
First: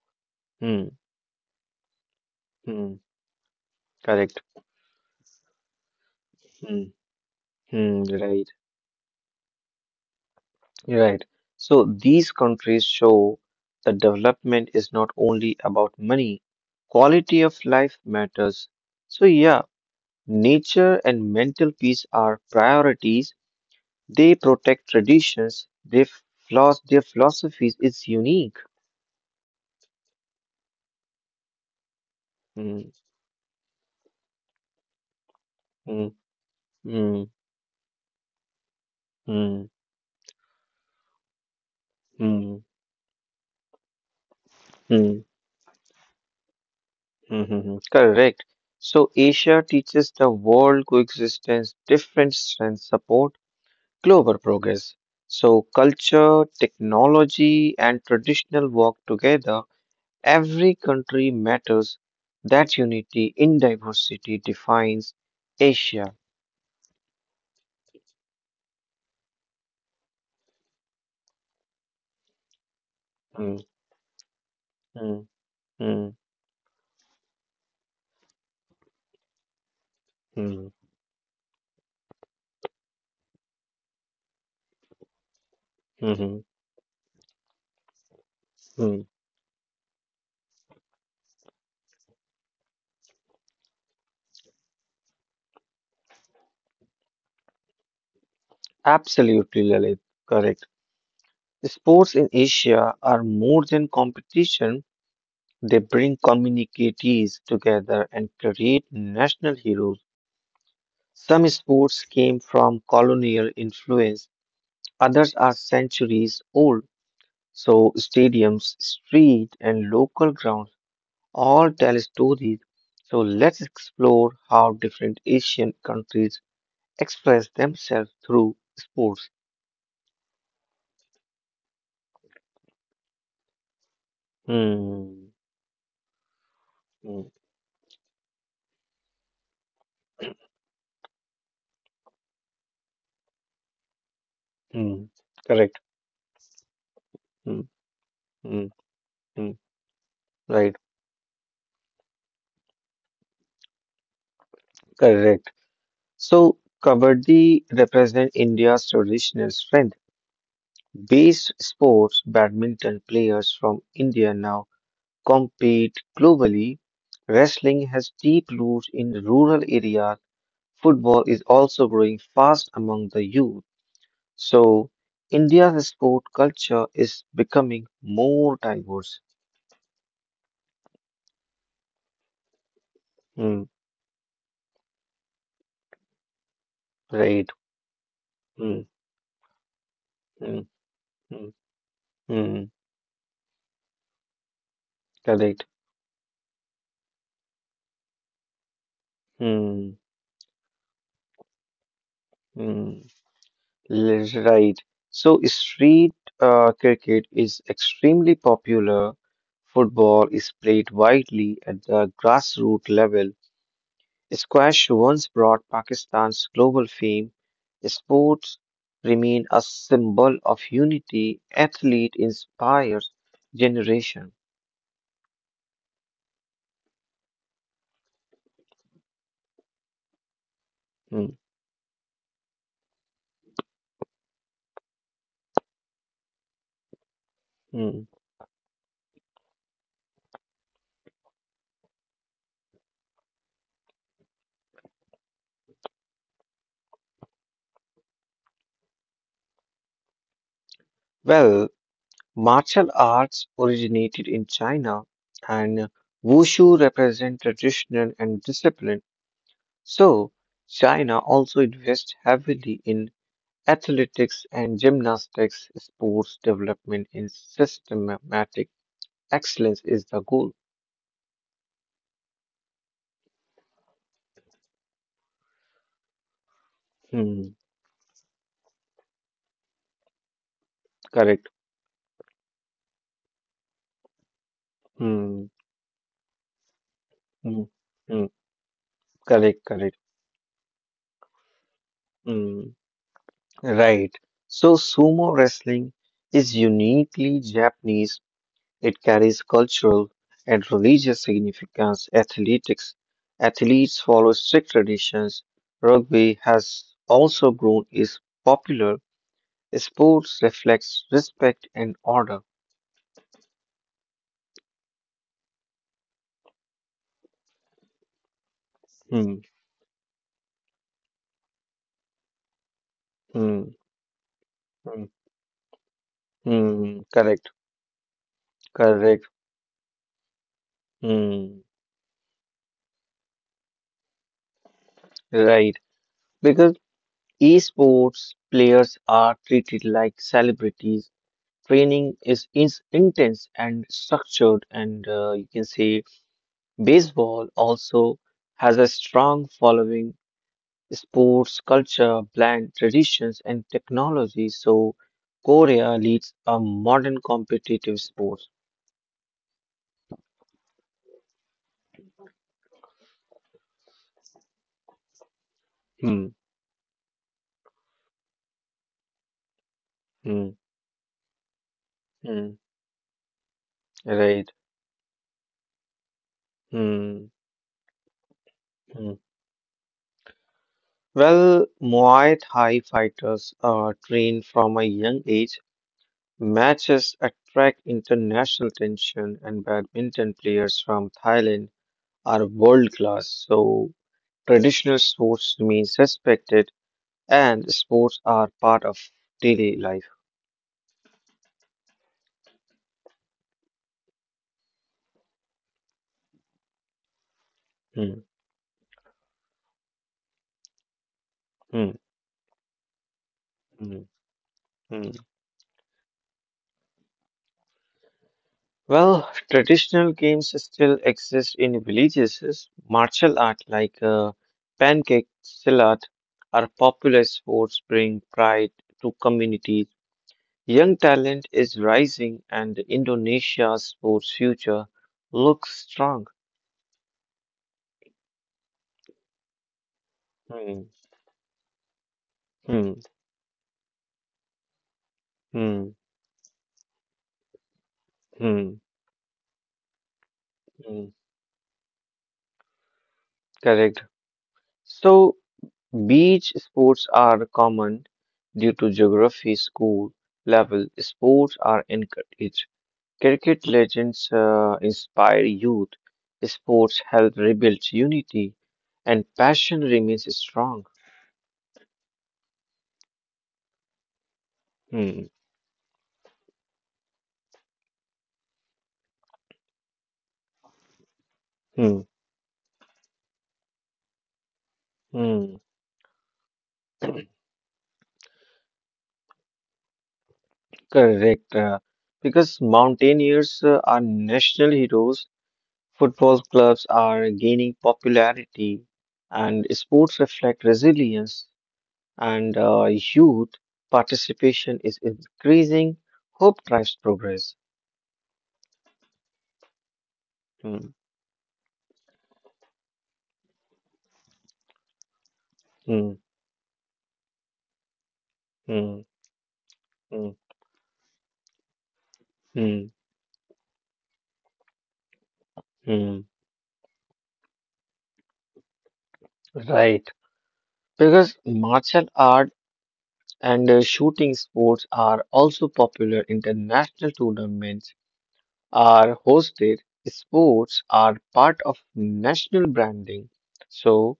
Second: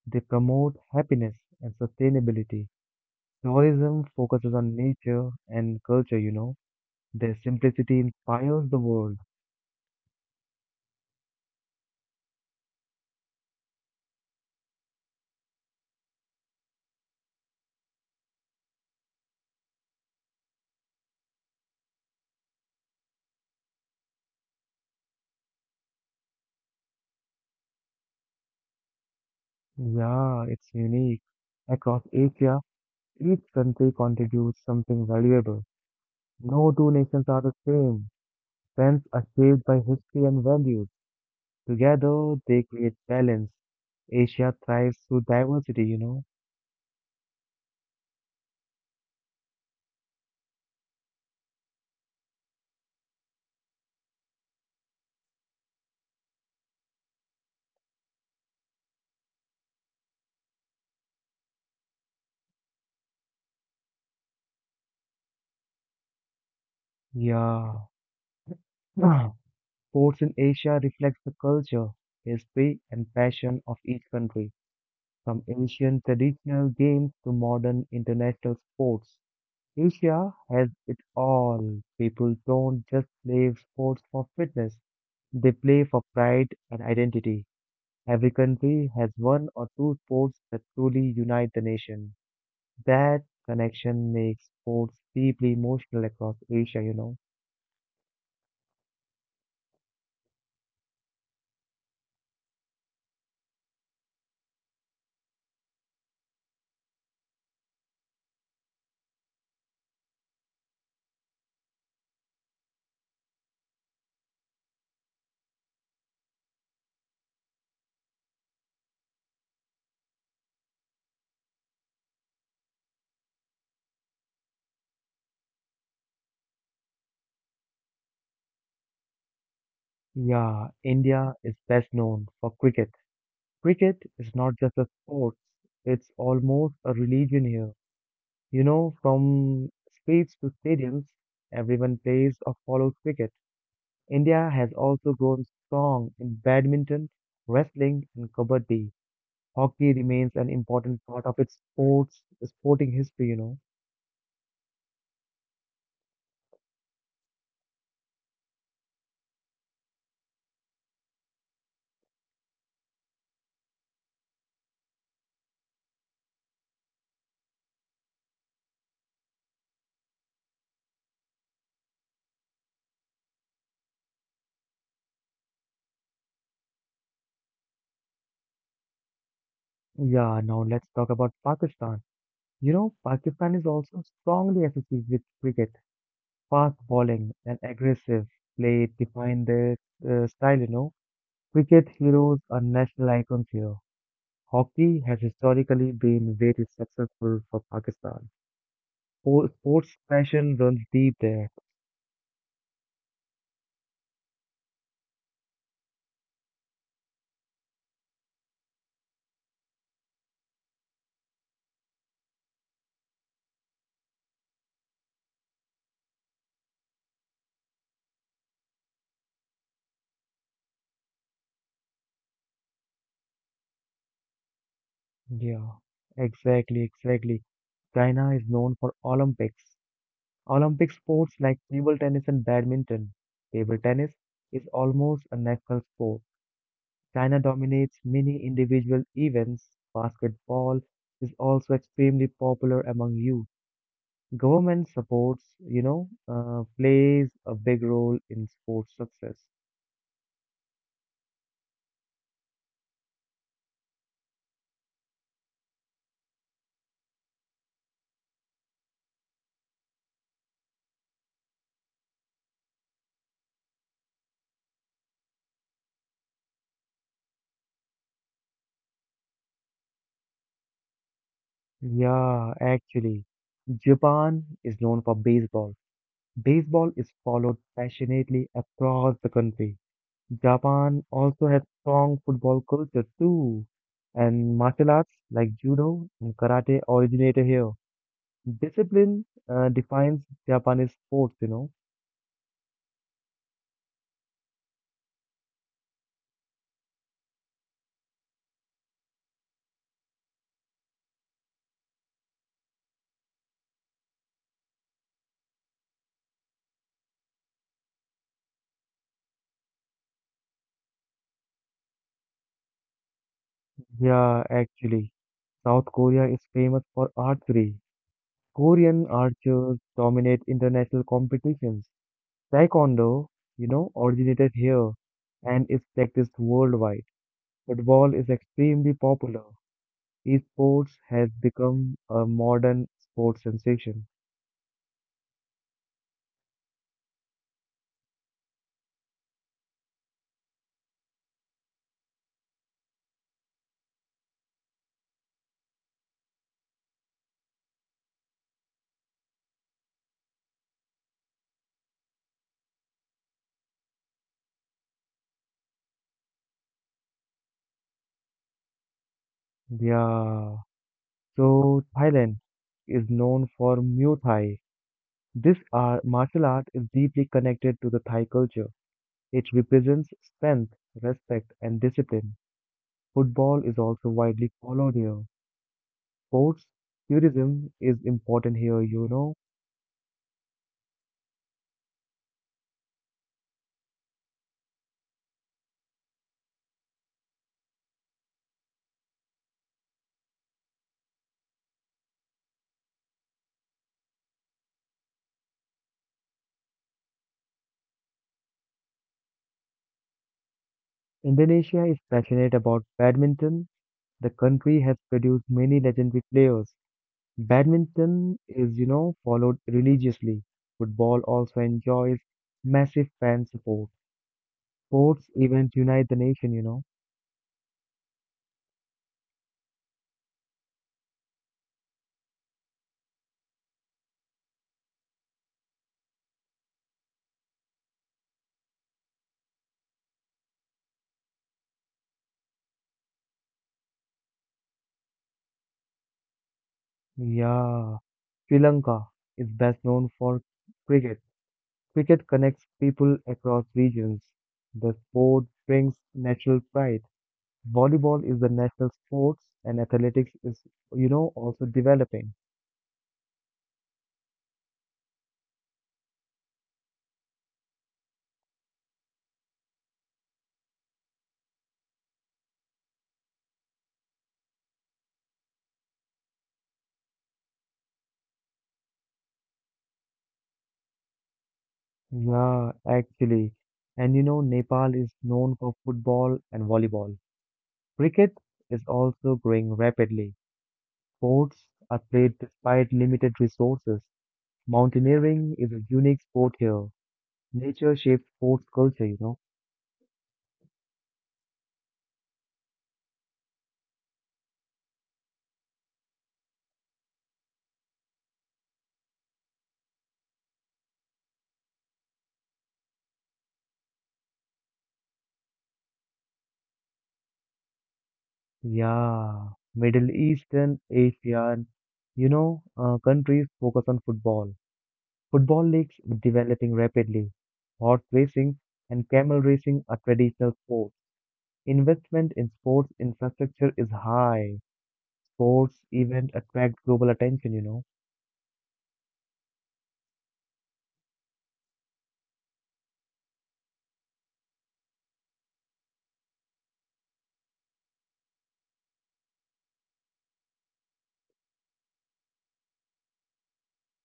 S1: They promote
S2: hmm,
S1: happiness and sustainability.
S2: hmm,
S1: Tourism
S2: correct.
S1: focuses on nature and culture.
S2: Hmm,
S1: Their simplicity
S2: hmm, right,
S1: inspires the world.
S2: right. So these countries show that development is not only about money, quality of life matters. So, yeah, nature and mental peace are priorities. They protect traditions. Their philosophies is unique.
S1: Yeah, it's unique. Across Asia,
S2: Mm,
S1: each country contributes something valuable.
S2: mm,
S1: No two
S2: mm,
S1: nations are the same. Trends are
S2: mm,
S1: shaped by history and values. Together,
S2: mm,
S1: they create balance. Asia thrives
S2: mm,
S1: through diversity.
S2: mm, mm. Correct. So Asia teaches the world coexistence, different strengths support global progress. So culture, technology, and traditional work together. Every country matters. That unity in diversity defines Asia.
S1: Yeah. Sports in Asia reflects the culture, history, and
S2: Mm,
S1: passion of each country.
S2: mm,
S1: From
S2: mm,
S1: ancient traditional games to modern international sports, Asia
S2: mm,
S1: has it all. People don't just play sports for fitness, they play for
S2: mhm,
S1: pride and identity. Every country
S2: mm.
S1: has one or two sports that truly unite the nation. That connection makes sports deeply emotional across Asia.
S2: Absolutely, Lalit. Correct. Sports in Asia are more than competition. They bring communities together and create national heroes. Some sports came from colonial influence, others are centuries old. So, stadiums, street, and local grounds all tell stories. So, let's explore how different Asian countries express themselves through sports.
S1: Yeah, India is best known for cricket. Cricket is not just a
S2: Hmm.
S1: sport, it's almost a
S2: Hmm.
S1: religion here. You know, from streets to stadiums, everyone plays or follows cricket. India has
S2: hmm.
S1: also grown
S2: Correct.
S1: strong in badminton,
S2: Mm,
S1: wrestling, and
S2: mm,
S1: kabaddi.
S2: mm.
S1: Hockey remains an
S2: Right,
S1: important part of its sports sporting history.
S2: correct. So, Kabaddi represent India's traditional strength. Based sports, badminton players from India now compete globally. Wrestling has deep roots in rural areas. Football is also growing fast among the youth. So, India's sport culture is becoming more diverse.
S1: Yeah, now let's talk about Pakistan. You know, Pakistan
S2: Mm,
S1: is also strongly associated with cricket. Fast bowling
S2: right.
S1: and aggressive
S2: Mm,
S1: play define their
S2: mm,
S1: style.
S2: mm,
S1: Cricket heroes are
S2: mm,
S1: national icons here. Hockey has
S2: correct.
S1: historically been very successful for Pakistan.
S2: Mm,
S1: Sports passion runs deep there.
S2: mm. Right. So street cricket is extremely popular. Football is played widely at the grassroots level. Squash once brought Pakistan's global fame. Sports remain a symbol of unity. Athlete inspires generation.
S1: Yeah, exactly. China is known for Olympics. Olympic
S2: Mm,
S1: sports like table tennis and badminton. Table tennis is almost a national sport. China
S2: mm.
S1: dominates many individual events. Basketball is also extremely popular among youth. Government supports, plays a big role in sports success.
S2: Well, martial arts originated in China, and wushu represent tradition and discipline. So, China also invests heavily in athletics and gymnastics. Sports development in systematic excellence is the goal.
S1: Yeah, actually, Japan is known for baseball. Baseball is
S2: Hmm,
S1: followed passionately across the country. Japan
S2: correct.
S1: also has strong football culture too, and martial arts
S2: Hmm,
S1: like judo and karate originated
S2: hmm,
S1: here.
S2: hmm,
S1: Discipline
S2: correct, correct.
S1: defines Japanese sports.
S2: Hmm, right. So, sumo wrestling is uniquely Japanese. It carries cultural and religious significance. Athletics athletes follow strict traditions. Rugby has also grown its popular. Sports reflects respect and order.
S1: Yeah, actually, South Korea is famous for archery. Korean
S2: Hmm,
S1: archers dominate international competitions. Taekwondo,
S2: hmm,
S1: originated
S2: hmm,
S1: here and is practiced
S2: hmm.
S1: worldwide.
S2: Correct,
S1: Football is extremely
S2: correct.
S1: popular. Esports has
S2: Hmm,
S1: become a modern sports sensation.
S2: right. Because esports players are treated like celebrities. Training is intense and structured, and you can say baseball also has a strong following, sports culture blend traditions and technology, so Korea leads a modern competitive sports.
S1: Yeah. So Thailand is known for Muay Thai. This art,
S2: Hmm,
S1: martial art is deeply connected to the Thai culture. It represents
S2: hmm,
S1: strength, respect, and discipline.
S2: hmm,
S1: Football is also
S2: right.
S1: widely followed here. Sports
S2: Hmm,
S1: tourism is important here,
S2: hmm.
S1: you know.
S2: Well, Muay Thai fighters are trained from a young age. Matches attract international attention, and badminton players from Thailand are world class. So, traditional sports remains respected and sports are part of daily life.
S1: Indonesia is passionate about badminton. The country has produced many legendary players.
S2: Hmm,
S1: Badminton is, followed religiously. Football also
S2: hmm,
S1: enjoys massive fan support.
S2: hmm, hmm.
S1: Sports events unite the nation.
S2: Well, traditional games still exist in villages. Martial art like pancake silat are popular sports bring pride to communities. Young talent is rising and Indonesia's sports future looks strong.
S1: Yeah. Sri Lanka is best known for
S2: Hmm,
S1: cricket. Cricket connects
S2: hmm,
S1: people across regions. The sport
S2: hmm,
S1: brings national pride. Volleyball is the
S2: hmm,
S1: national sports and athletics is,
S2: hmm.
S1: also developing.
S2: Correct. So beach sports are common due to geography, school level sports are encouraged. Cricket legends inspire youth. Sports help rebuild unity, and passion remains strong.
S1: Yeah, actually. And you know, Nepal is
S2: Hmm,
S1: known for football and volleyball. Cricket is also growing rapidly. Sports
S2: hmm,
S1: are played despite limited resources.
S2: hmm.
S1: Mountaineering is a unique sport here. Nature shapes sports culture.
S2: Correct. Because mountaineers are national heroes, football clubs are gaining popularity, and sports reflect resilience. And youth participation is increasing, hope drives progress.
S1: Yeah, Middle
S2: Hmm,
S1: Eastern, Asian, countries focus on football. Football leagues
S2: hmm,
S1: developing rapidly. Horse racing
S2: hmm,
S1: and camel racing are
S2: hmm,
S1: traditional sports. Investment in
S2: hmm,
S1: sports infrastructure is high. Sports
S2: hmm.
S1: events attract global attention.
S2: Right. Because martial art and shooting sports are also popular. International tournaments are hosted. Sports are part of national branding. So,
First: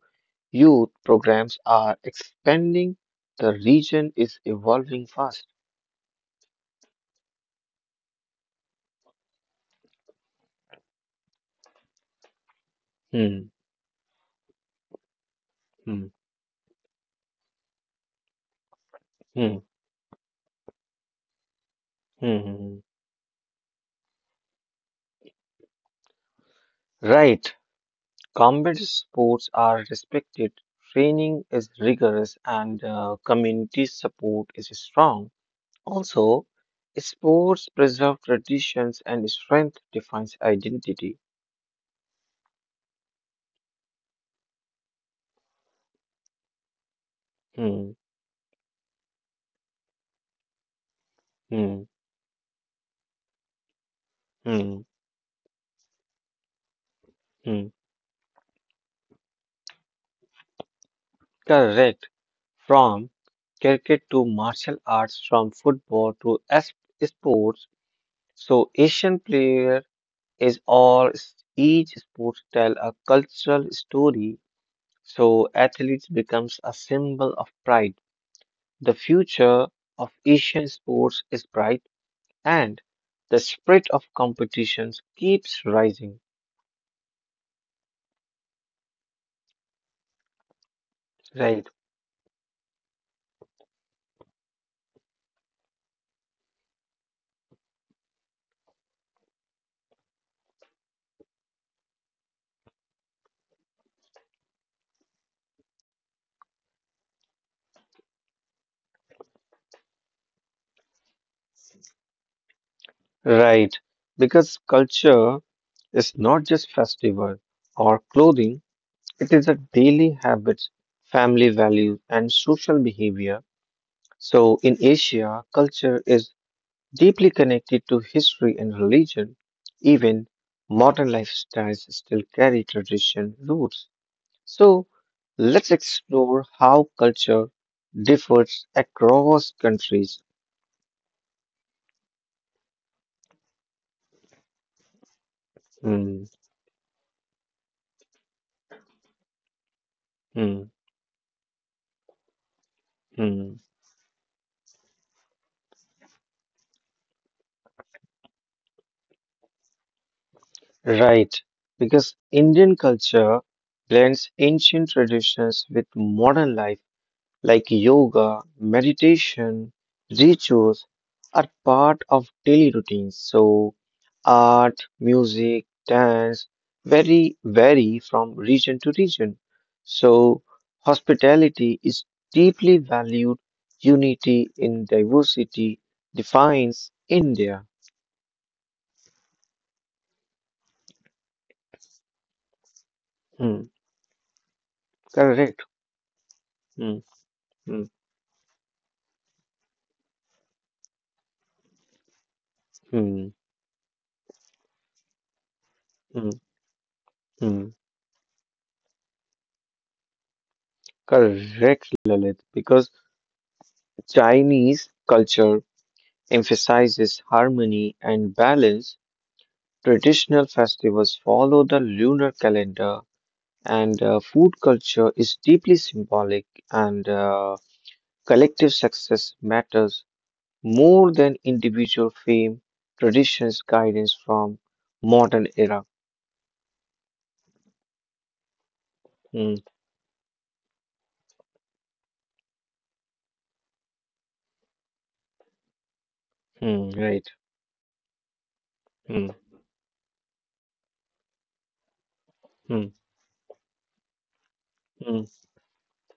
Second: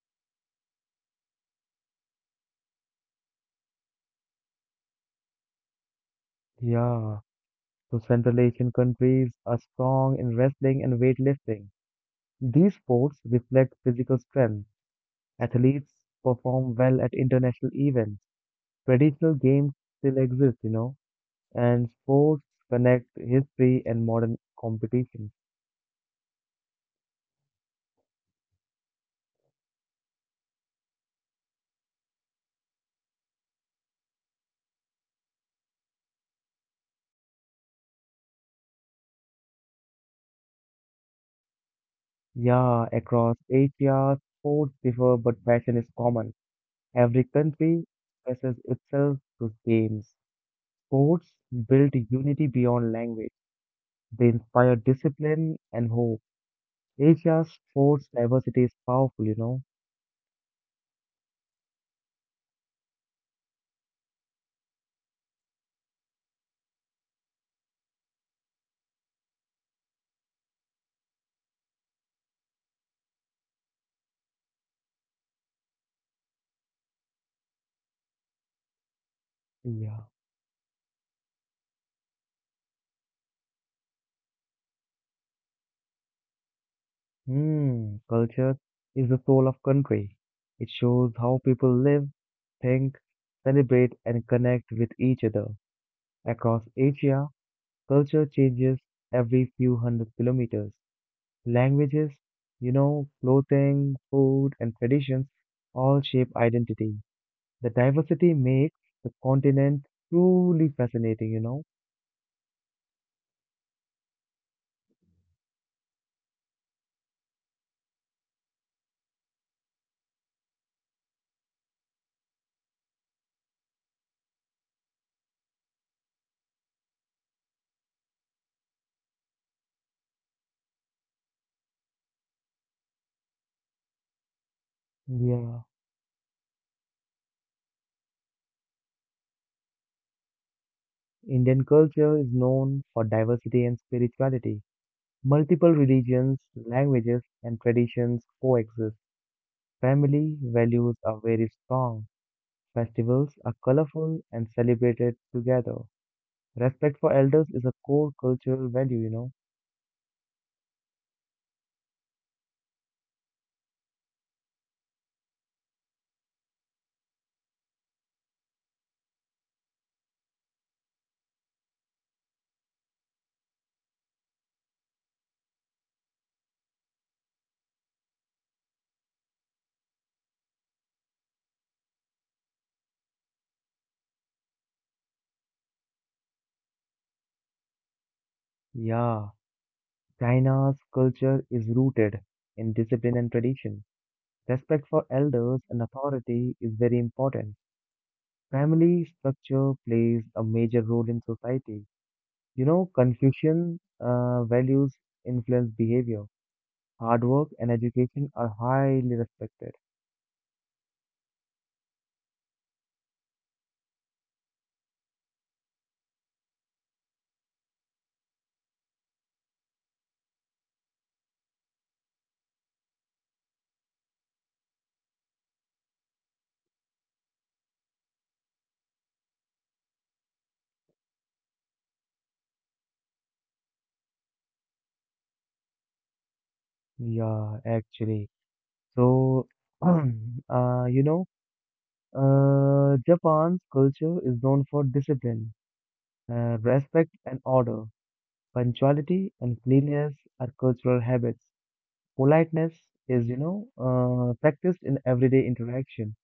S2: youth programs are expanding. The region is evolving fast.
S1: Yeah. So Central Asian countries are strong in wrestling and weightlifting. These sports
S2: Hmm,
S1: reflect physical strength. Athletes
S2: hmm,
S1: perform well at international events. Traditional
S2: hmm, hmm.
S1: games still exist, and sports
S2: hmm, hmm.
S1: connect history and modern competition.
S2: Right, combat sports are respected, training is rigorous, and community support is strong. Also, sports preserve traditions and strength defines identity.
S1: Yeah, across Asia, sports differ, but passion is common. Every country
S2: Hmm,
S1: expresses itself through games. Sports
S2: hmm,
S1: build unity beyond language. They inspire
S2: hmm,
S1: discipline and hope. Asia's
S2: hmm.
S1: sports diversity is powerful.
S2: Correct. From cricket to martial arts, from football to sports, so Asian player is all each sport tell a cultural story. So athletes becomes a symbol of pride. The future
S1: Yeah.
S2: of Asian sports is bright and the spirit of competitions keeps rising.
S1: Hmm. Culture is the soul of country. It shows how people
S2: Right.
S1: live, think, celebrate, and connect with each other. Across Asia, culture changes every few hundred kilometers. Languages, clothing, food, and traditions all shape identity. The diversity makes the continent truly fascinating.
S2: Right. Because culture is not just festival or clothing, it is a daily habits, family values and social behavior. So in Asia, culture is deeply connected to history and religion. Even modern lifestyles still carry tradition roots. So,
S1: Yeah.
S2: let's explore how culture differs across countries.
S1: Indian culture is known for diversity and spirituality. Multiple
S2: Hmm,
S1: religions, languages, and traditions coexist. Family
S2: hmm,
S1: values are very strong. Festivals are
S2: hmm.
S1: colorful and celebrated together. Respect for elders is a core cultural value.
S2: Right, because Indian culture blends ancient traditions with modern life like yoga, meditation, rituals are part of daily routines. So, art, music, dance very vary from region to region. So, hospitality is deeply valued. Unity in diversity defines India.
S1: Yeah. China's culture is rooted in discipline and
S2: Hmm,
S1: tradition. Respect for elders
S2: correct.
S1: and authority is very
S2: Hmm,
S1: important.
S2: hmm,
S1: Family structure plays a major role in society. You know,
S2: hmm,
S1: Confucian values influence behavior.
S2: hmm,
S1: Hard work and
S2: hmm.
S1: education are highly respected.
S2: Correct, Lalit, because Chinese culture emphasizes harmony and balance, traditional festivals follow the lunar calendar, and food culture is deeply symbolic, and collective success matters more than individual fame, traditions, guidance from modern era.
S1: Yeah, actually. So,
S2: Mm,
S1: uh, you know, Japan's culture is known for discipline,
S2: mm,
S1: respect,
S2: right.
S1: and order. Punctuality
S2: Mm,
S1: and cleanliness are cultural habits. Politeness
S2: mm,
S1: is, practiced in
S2: mm,
S1: everyday interaction.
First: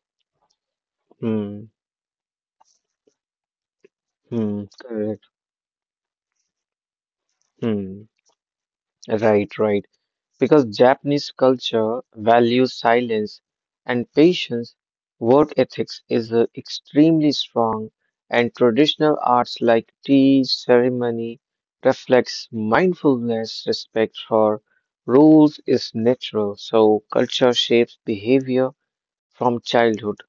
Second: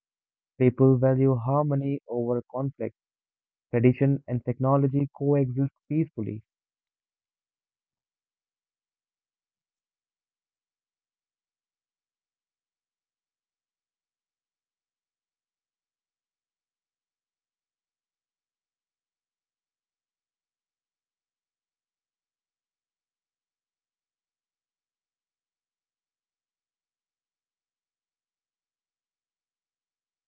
S1: People value
S2: mm,
S1: harmony over conflict. Tradition and
S2: mm,
S1: technology
S2: correct.
S1: coexist peacefully.
S2: Mm, right, right. Because Japanese culture values silence and patience. Work ethics is extremely strong, and traditional arts like tea ceremony reflects mindfulness. Respect for rules is natural, so culture shapes behavior from childhood.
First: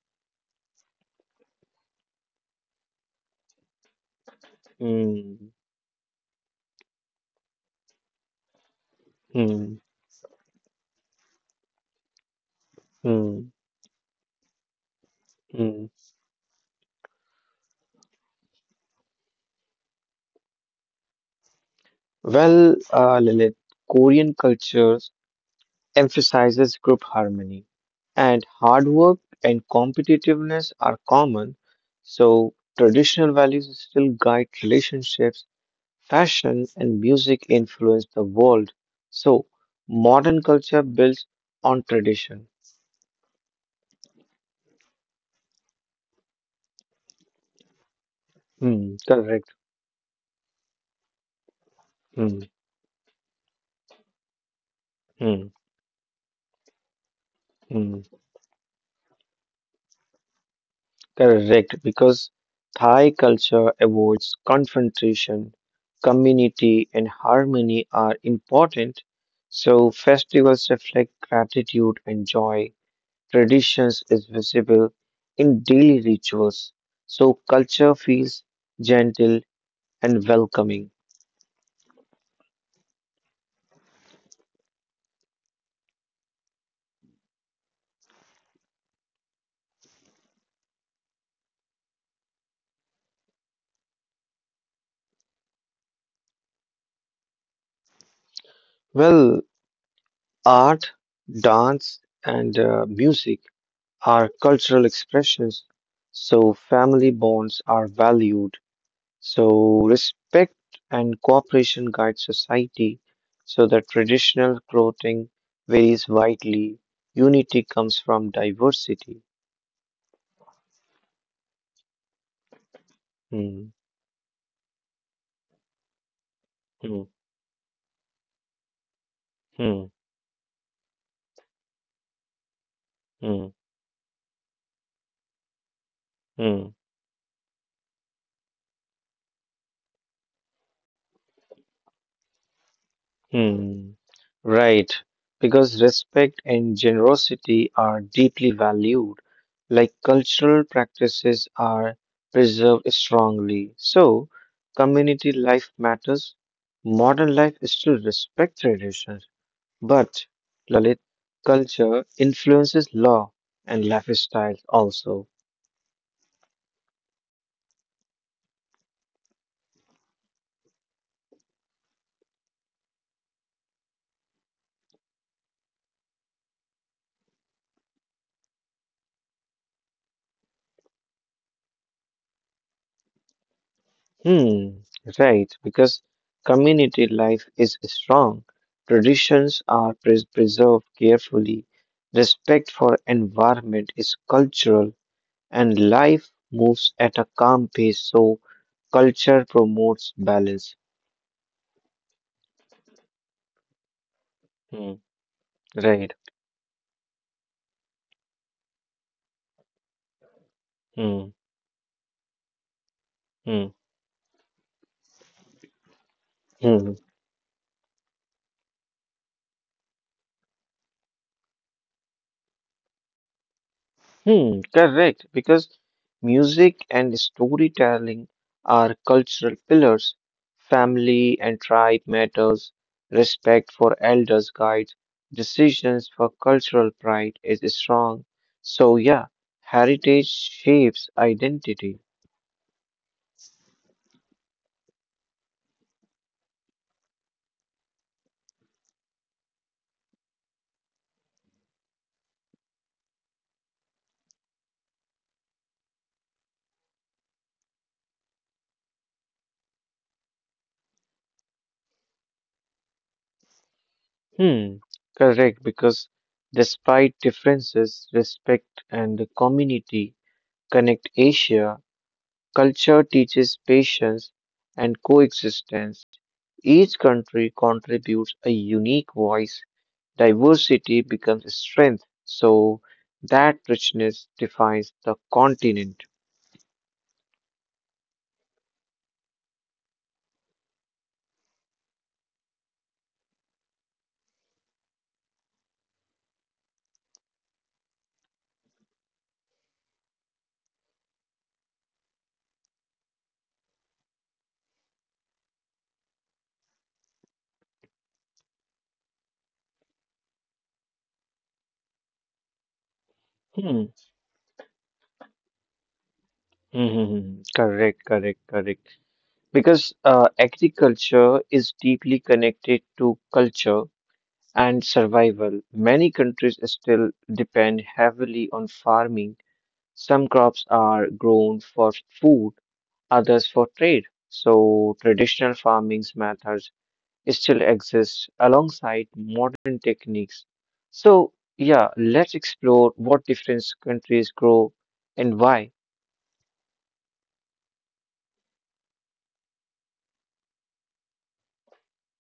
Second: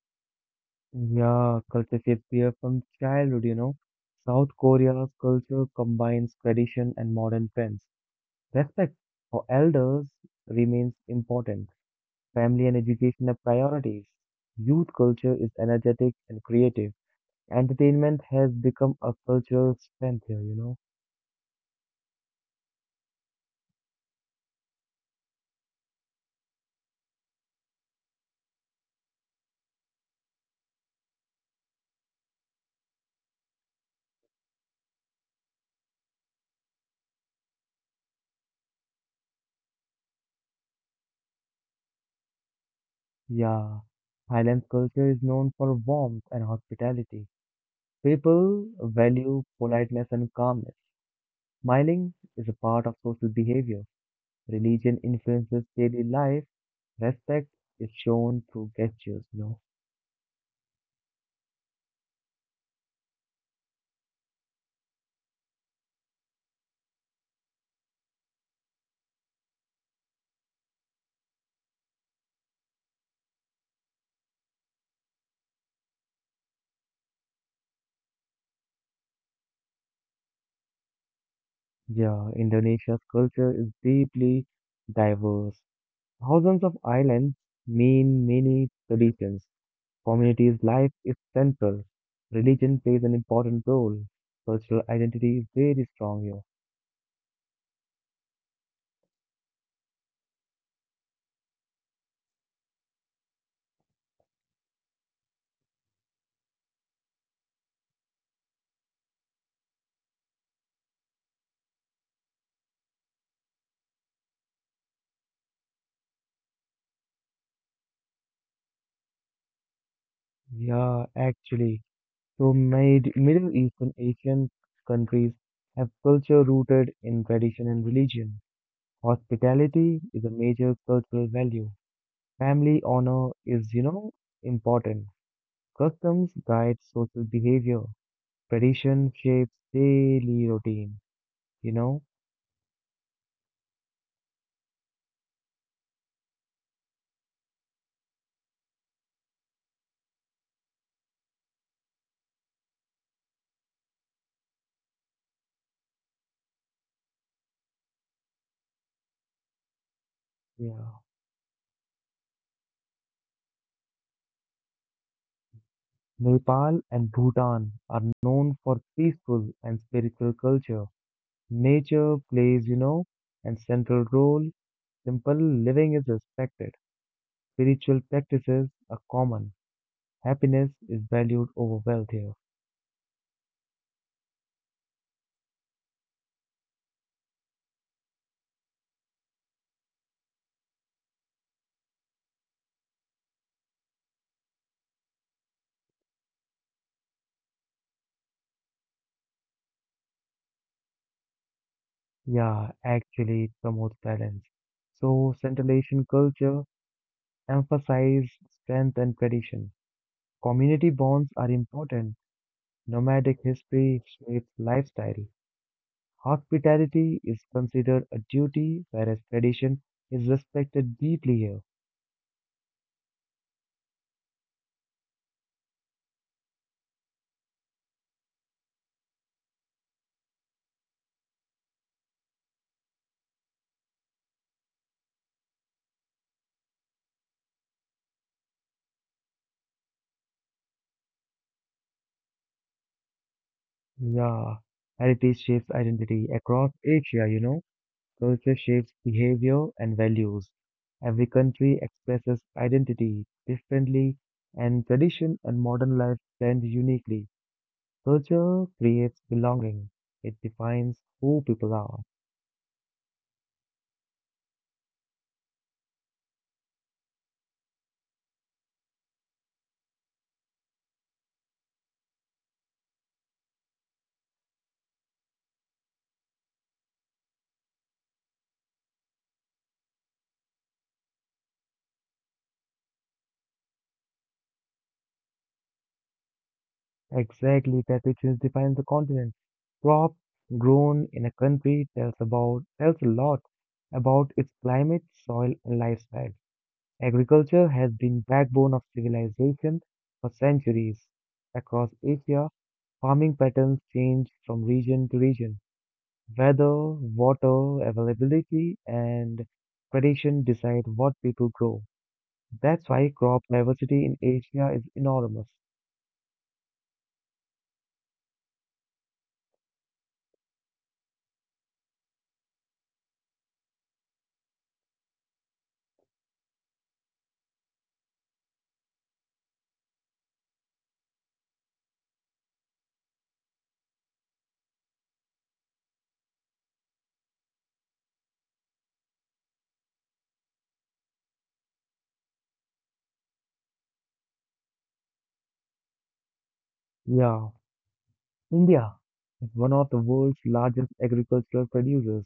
S1: Yeah, culture shapes here from childhood. South Korea's
S2: Hmm,
S1: culture combines tradition and modern trends. Respect for
S2: hmm,
S1: elders remains important. Family and education are
S2: hmm,
S1: priorities. Youth culture is
S2: hmm.
S1: energetic and creative. Entertainment has become a cultural strength here.
S2: Well, Lilith, Korean cultures emphasizes group harmony, and hard work and competitiveness are common, so traditional values still guide relationships, fashion, and music influence the world. So modern culture builds on tradition.
S1: Yeah, Thailand's culture is known for warmth and hospitality. People
S2: Hmm,
S1: value
S2: correct.
S1: politeness and calmness. Smiling
S2: Hmm,
S1: is a part of social behavior. Religion
S2: hmm,
S1: influences daily life. Respect is
S2: hmm.
S1: shown through gestures.
S2: Correct, because Thai culture avoids confrontation, community, and harmony are important. So, festivals reflect gratitude and joy. Traditions is visible in daily rituals. So, culture feels gentle and welcoming.
S1: Yeah, Indonesia's culture is deeply diverse. Thousands of islands mean many traditions. Community's life is central. Religion plays an important role. Cultural identity is very strong here.
S2: Well, art, dance, and music are cultural expressions. So, family bonds are valued. So, respect and cooperation guide society so that traditional clothing varies widely. Unity comes from diversity.
S1: Yeah, actually. So, made Middle
S2: Hmm,
S1: Eastern Asian countries have culture rooted
S2: hmm,
S1: in tradition and religion.
S2: hmm,
S1: Hospitality is a major cultural value. Family honor
S2: hmm,
S1: is, important. Customs
S2: hmm,
S1: guide social behavior. Tradition shapes daily routine, you know?
S2: hmm. Right, because respect and generosity are deeply valued, like cultural practices are preserved strongly. So, community life matters. Modern life still respect tradition. But
S1: Yeah.
S2: Lalit culture influences law and lifestyles also.
S1: Nepal and Bhutan are known for peaceful and spiritual culture. Nature plays, an central role. Simple living is respected. Spiritual practices are common. Happiness is valued over wealth here.
S2: Hmm, right, because community life is strong. Traditions are preserved carefully. Respect for environment is cultural and life moves at a calm pace. So culture promotes balance.
S1: Yeah, actually, it promotes balance.
S2: Hmm,
S1: So, Central Asian
S2: right.
S1: culture emphasizes strength and tradition. Community bonds
S2: Hmm,
S1: are important. Nomadic
S2: hmm,
S1: history shapes lifestyle.
S2: hmm.
S1: Hospitality is considered a duty, whereas tradition is respected deeply here.
S2: Hmm, correct, because music and storytelling are cultural pillars. Family and tribe matters, respect for elders guides, decisions for cultural pride is strong. So yeah, heritage shapes identity.
S1: Yeah, heritage shapes identity across Asia. Culture shapes behavior and values. Every country expresses identity differently, and tradition and modern life blend uniquely. Culture creates belonging, it defines who people are.
S2: Hmm, correct, because despite differences, respect and the community connect Asia. Culture teaches patience and coexistence. Each country contributes a unique voice. Diversity becomes strength. So that richness defines the continent.
S1: Exactly, that richness defines the continent. Crop grown in a country tells a lot about its climate, soil, and lifestyle. Agriculture has been backbone of civilization for centuries. Across Asia, farming patterns change from region to region. Weather, water availability, and tradition decide what people grow. That's why crop
S2: Hmm. hmm,
S1: diversity in Asia is enormous.
S2: hmm, hmm. hmm. Correct, correct, correct. Because agriculture is deeply connected to culture and survival. Many countries still depend heavily on farming. Some crops are grown for food, others for trade. So traditional farming methods still exist alongside modern techniques. So yeah, let's explore what different countries grow and why.
S1: Yeah, India is one of the world's largest agricultural producers.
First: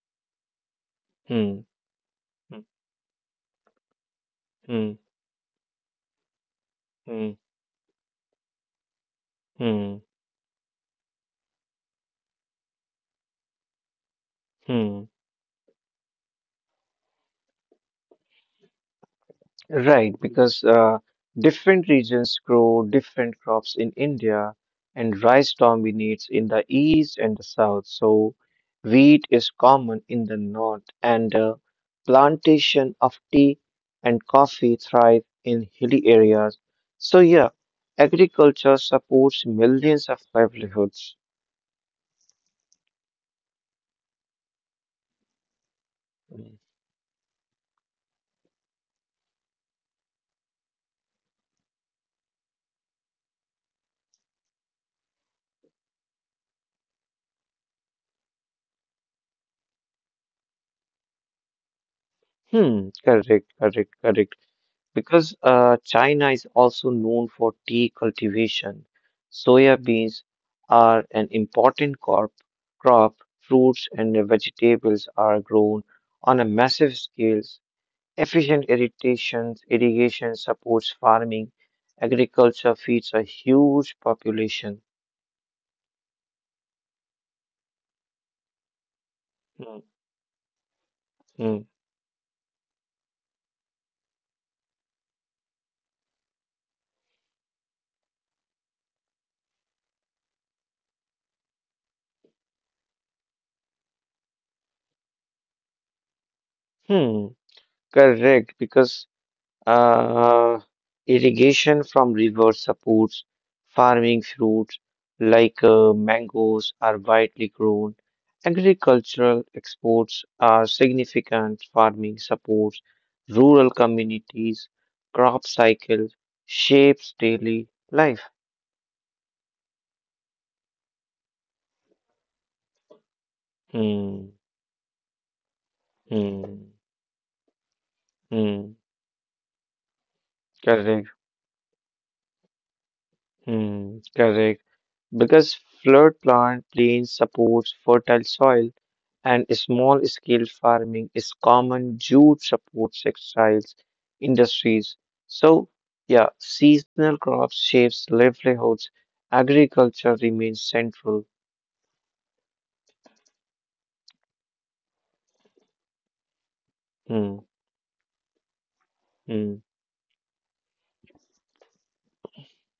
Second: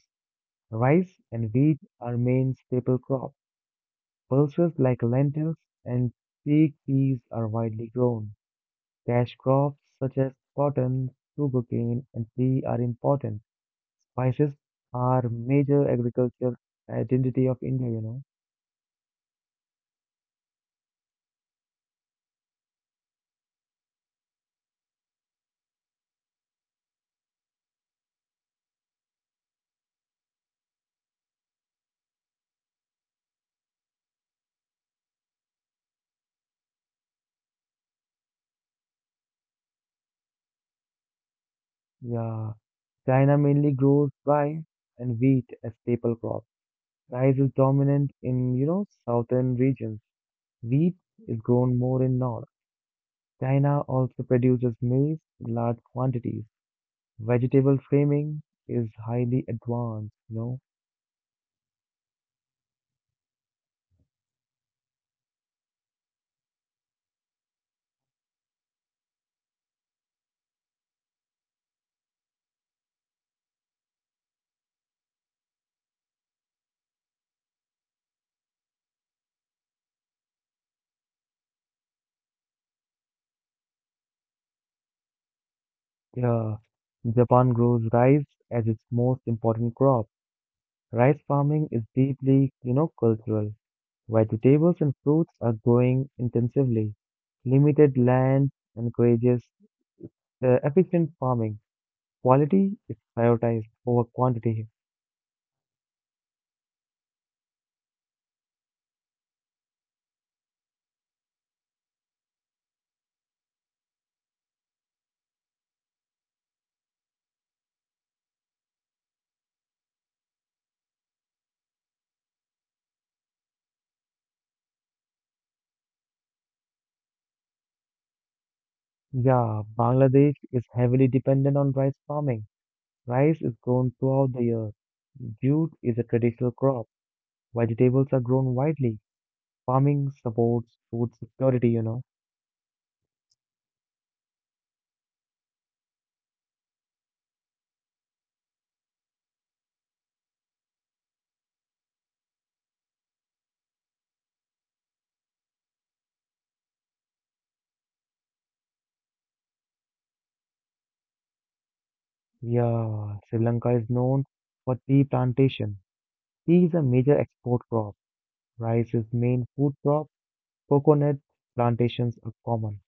S1: Rice and
S2: Hmm.
S1: wheat are main
S2: Hmm.
S1: staple crops. Pulses
S2: Hmm.
S1: like lentils and fig peas
S2: Hmm.
S1: are widely grown. Cash crops
S2: Hmm.
S1: such as cotton, sugarcane, and tea are important. Spices
S2: hmm.
S1: are major agricultural identity of India.
S2: Right, because different regions grow different crops in India, and rice dominates in the east and the south. So, wheat is common in the north, and plantation of tea and coffee thrive in hilly areas. So, yeah, agriculture supports millions of livelihoods.
S1: Yeah. China mainly grows rice and wheat as staple crops. Rice is dominant in, southern regions. Wheat is grown more in North. China also produces maize in large quantities. Vegetable framing is highly advanced.
S2: Hmm, correct, correct, correct. Because China is also known for tea cultivation, soya beans are an important crop. Fruits and vegetables are grown on a massive scale. Irrigation supports farming. Agriculture feeds a huge population.
S1: Yeah. Japan grows rice as its most
S2: Hmm.
S1: important crop. Rice
S2: Hmm.
S1: farming is deeply, cultural. Vegetables and fruits are growing intensively. Limited land encourages efficient farming. Quality is prioritized over quantity.
S2: Hmm. Correct, because Uh, irrigation from rivers supports farming fruits like mangoes are widely grown. Agricultural exports are significant. Farming supports rural communities. Crop cycle shapes daily life.
S1: Yeah, Bangladesh is heavily dependent on rice farming. Rice is grown
S2: Hmm,
S1: throughout the year. Jute is a traditional
S2: hmm,
S1: crop. Vegetables are grown
S2: hmm,
S1: widely. Farming supports
S2: correct.
S1: food security.
S2: Hmm, correct. Because floodplain plains supports fertile soil and small scale farming is common due supports textiles industries. So yeah, seasonal crops shapes livelihoods. Agriculture remains central.
S1: Yeah, Sri Lanka is known for tea plantation. Tea is a major
S2: Hmm,
S1: export crop. Rice is main
S2: hmm,
S1: food crop. Coconut plantations are common.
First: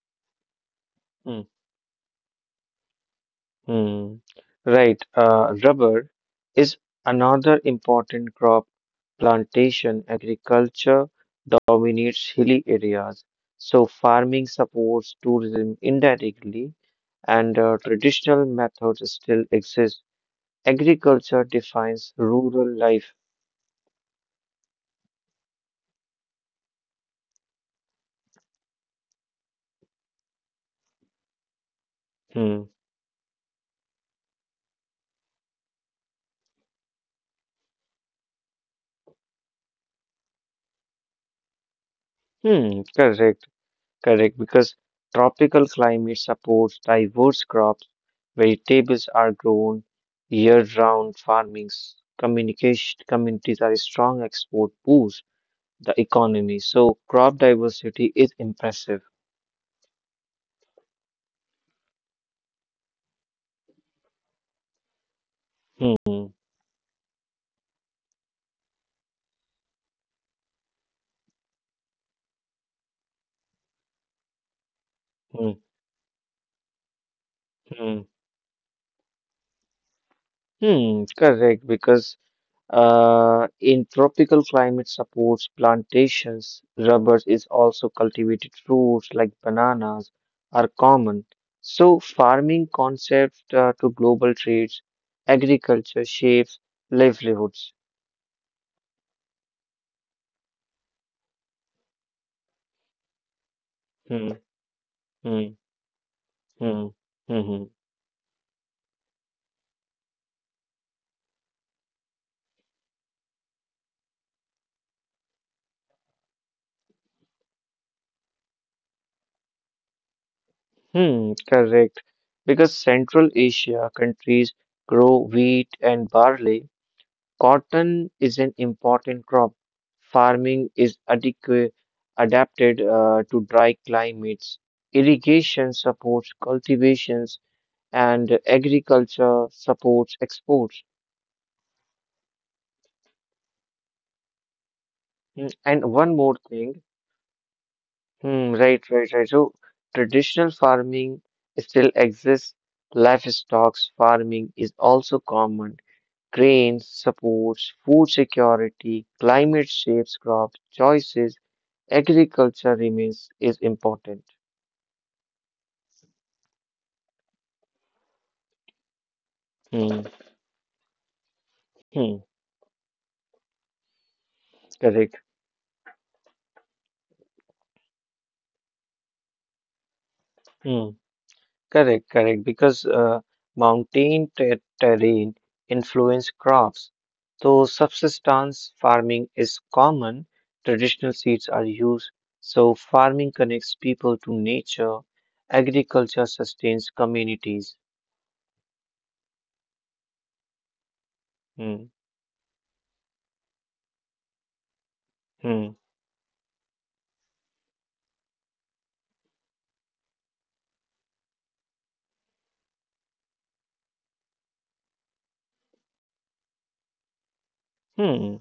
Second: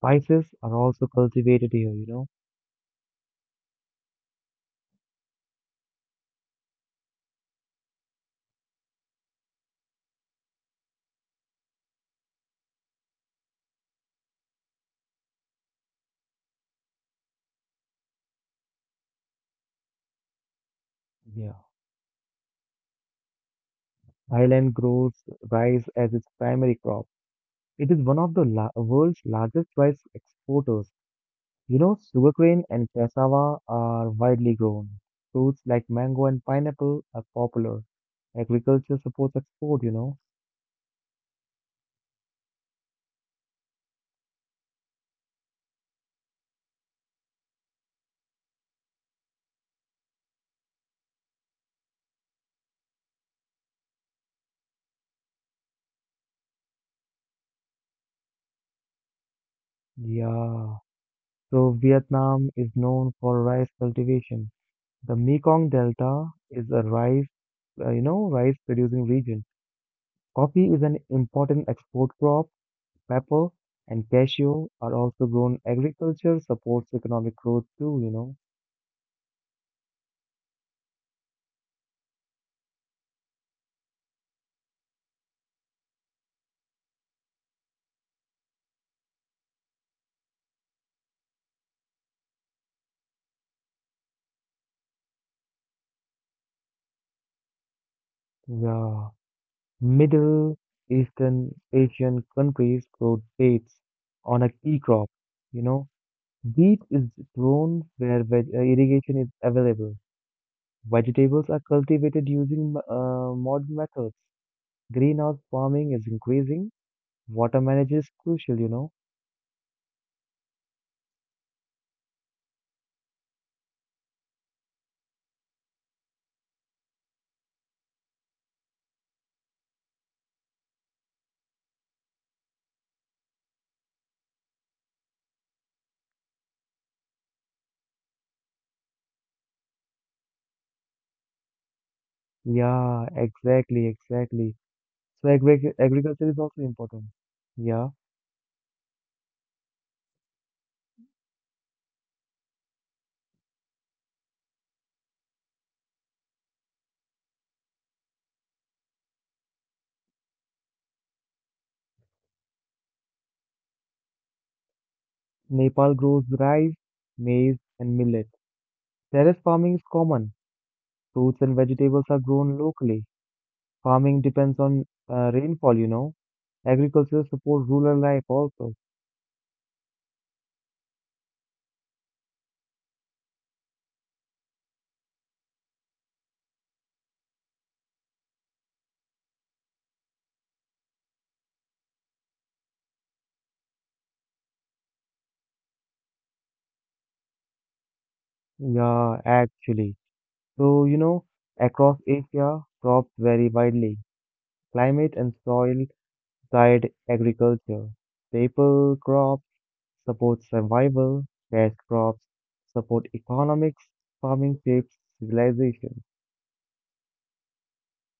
S1: Spices are also
S2: hmm,
S1: cultivated here.
S2: hmm. Right. Rubber is another important crop. Plantation agriculture dominates hilly areas, so farming supports tourism indirectly, and traditional methods still exist. Agriculture
S1: Yeah.
S2: defines rural life.
S1: Thailand grows rice as its primary crop. It is one of the world's largest rice exporters. You know,
S2: Hmm.
S1: sugarcane and cassava are widely grown. Fruits like mango and pineapple are popular. Agriculture supports export.
S2: Hmm. Correct. Correct. Because tropical climate supports diverse crops, vegetables are grown year-round farming. Communication communities are a strong export boost the economy. So crop diversity is impressive.
S1: Yeah. So Vietnam is known for rice cultivation. The Mekong
S2: Hmm.
S1: Delta is a rice, rice producing region. Coffee is an important export crop. Pepper and cashew are also
S2: Hmm.
S1: grown. Agriculture supports economic growth
S2: Hmm.
S1: too.
S2: Hmm, correct, because in tropical climate supports plantations, rubbers is also cultivated fruits like bananas are common. So farming concepts to global trades, agriculture shapes livelihoods.
S1: Yeah. Middle Eastern Asian countries grow dates
S2: Hmm,
S1: on a key crop.
S2: hmm,
S1: You know,
S2: hmm,
S1: wheat is
S2: hmm, hmm,
S1: grown where irrigation is available. Vegetables are cultivated using modern methods. Greenhouse farming is increasing. Water management is crucial.
S2: hmm, correct, because Central Asia countries grow wheat and barley. Cotton is an important crop. Farming is adapted to dry climates. Irrigation supports cultivations and agriculture supports exports.
S1: Yeah, exactly. So
S2: Mm, and one
S1: agriculture is
S2: more
S1: also
S2: thing,
S1: important. Yeah,
S2: hmm, right, right, right. So traditional farming still exists. Livestock farming is also common. Grain supports food security. Climate shapes crop choices agriculture remains is important.
S1: Nepal grows rice, maize, and millet. Terrace farming is
S2: Hmm.
S1: common. Fruits and vegetables
S2: Hmm.
S1: are grown locally. Farming depends on
S2: Correct.
S1: rainfall. Agriculture supports rural life also.
S2: Hmm. Correct. Correct. Because mountain terrain influence crops. So subsistence farming is common. Traditional seeds are used. So farming connects people to nature. Agriculture sustains communities.
S1: Yeah, actually. So,
S2: Hmm.
S1: across Asia, crops vary widely. Climate and
S2: Hmm.
S1: soil guide agriculture. Staple crops support survival. Cash crops support economics. Farming shapes civilization.
S2: Hmm.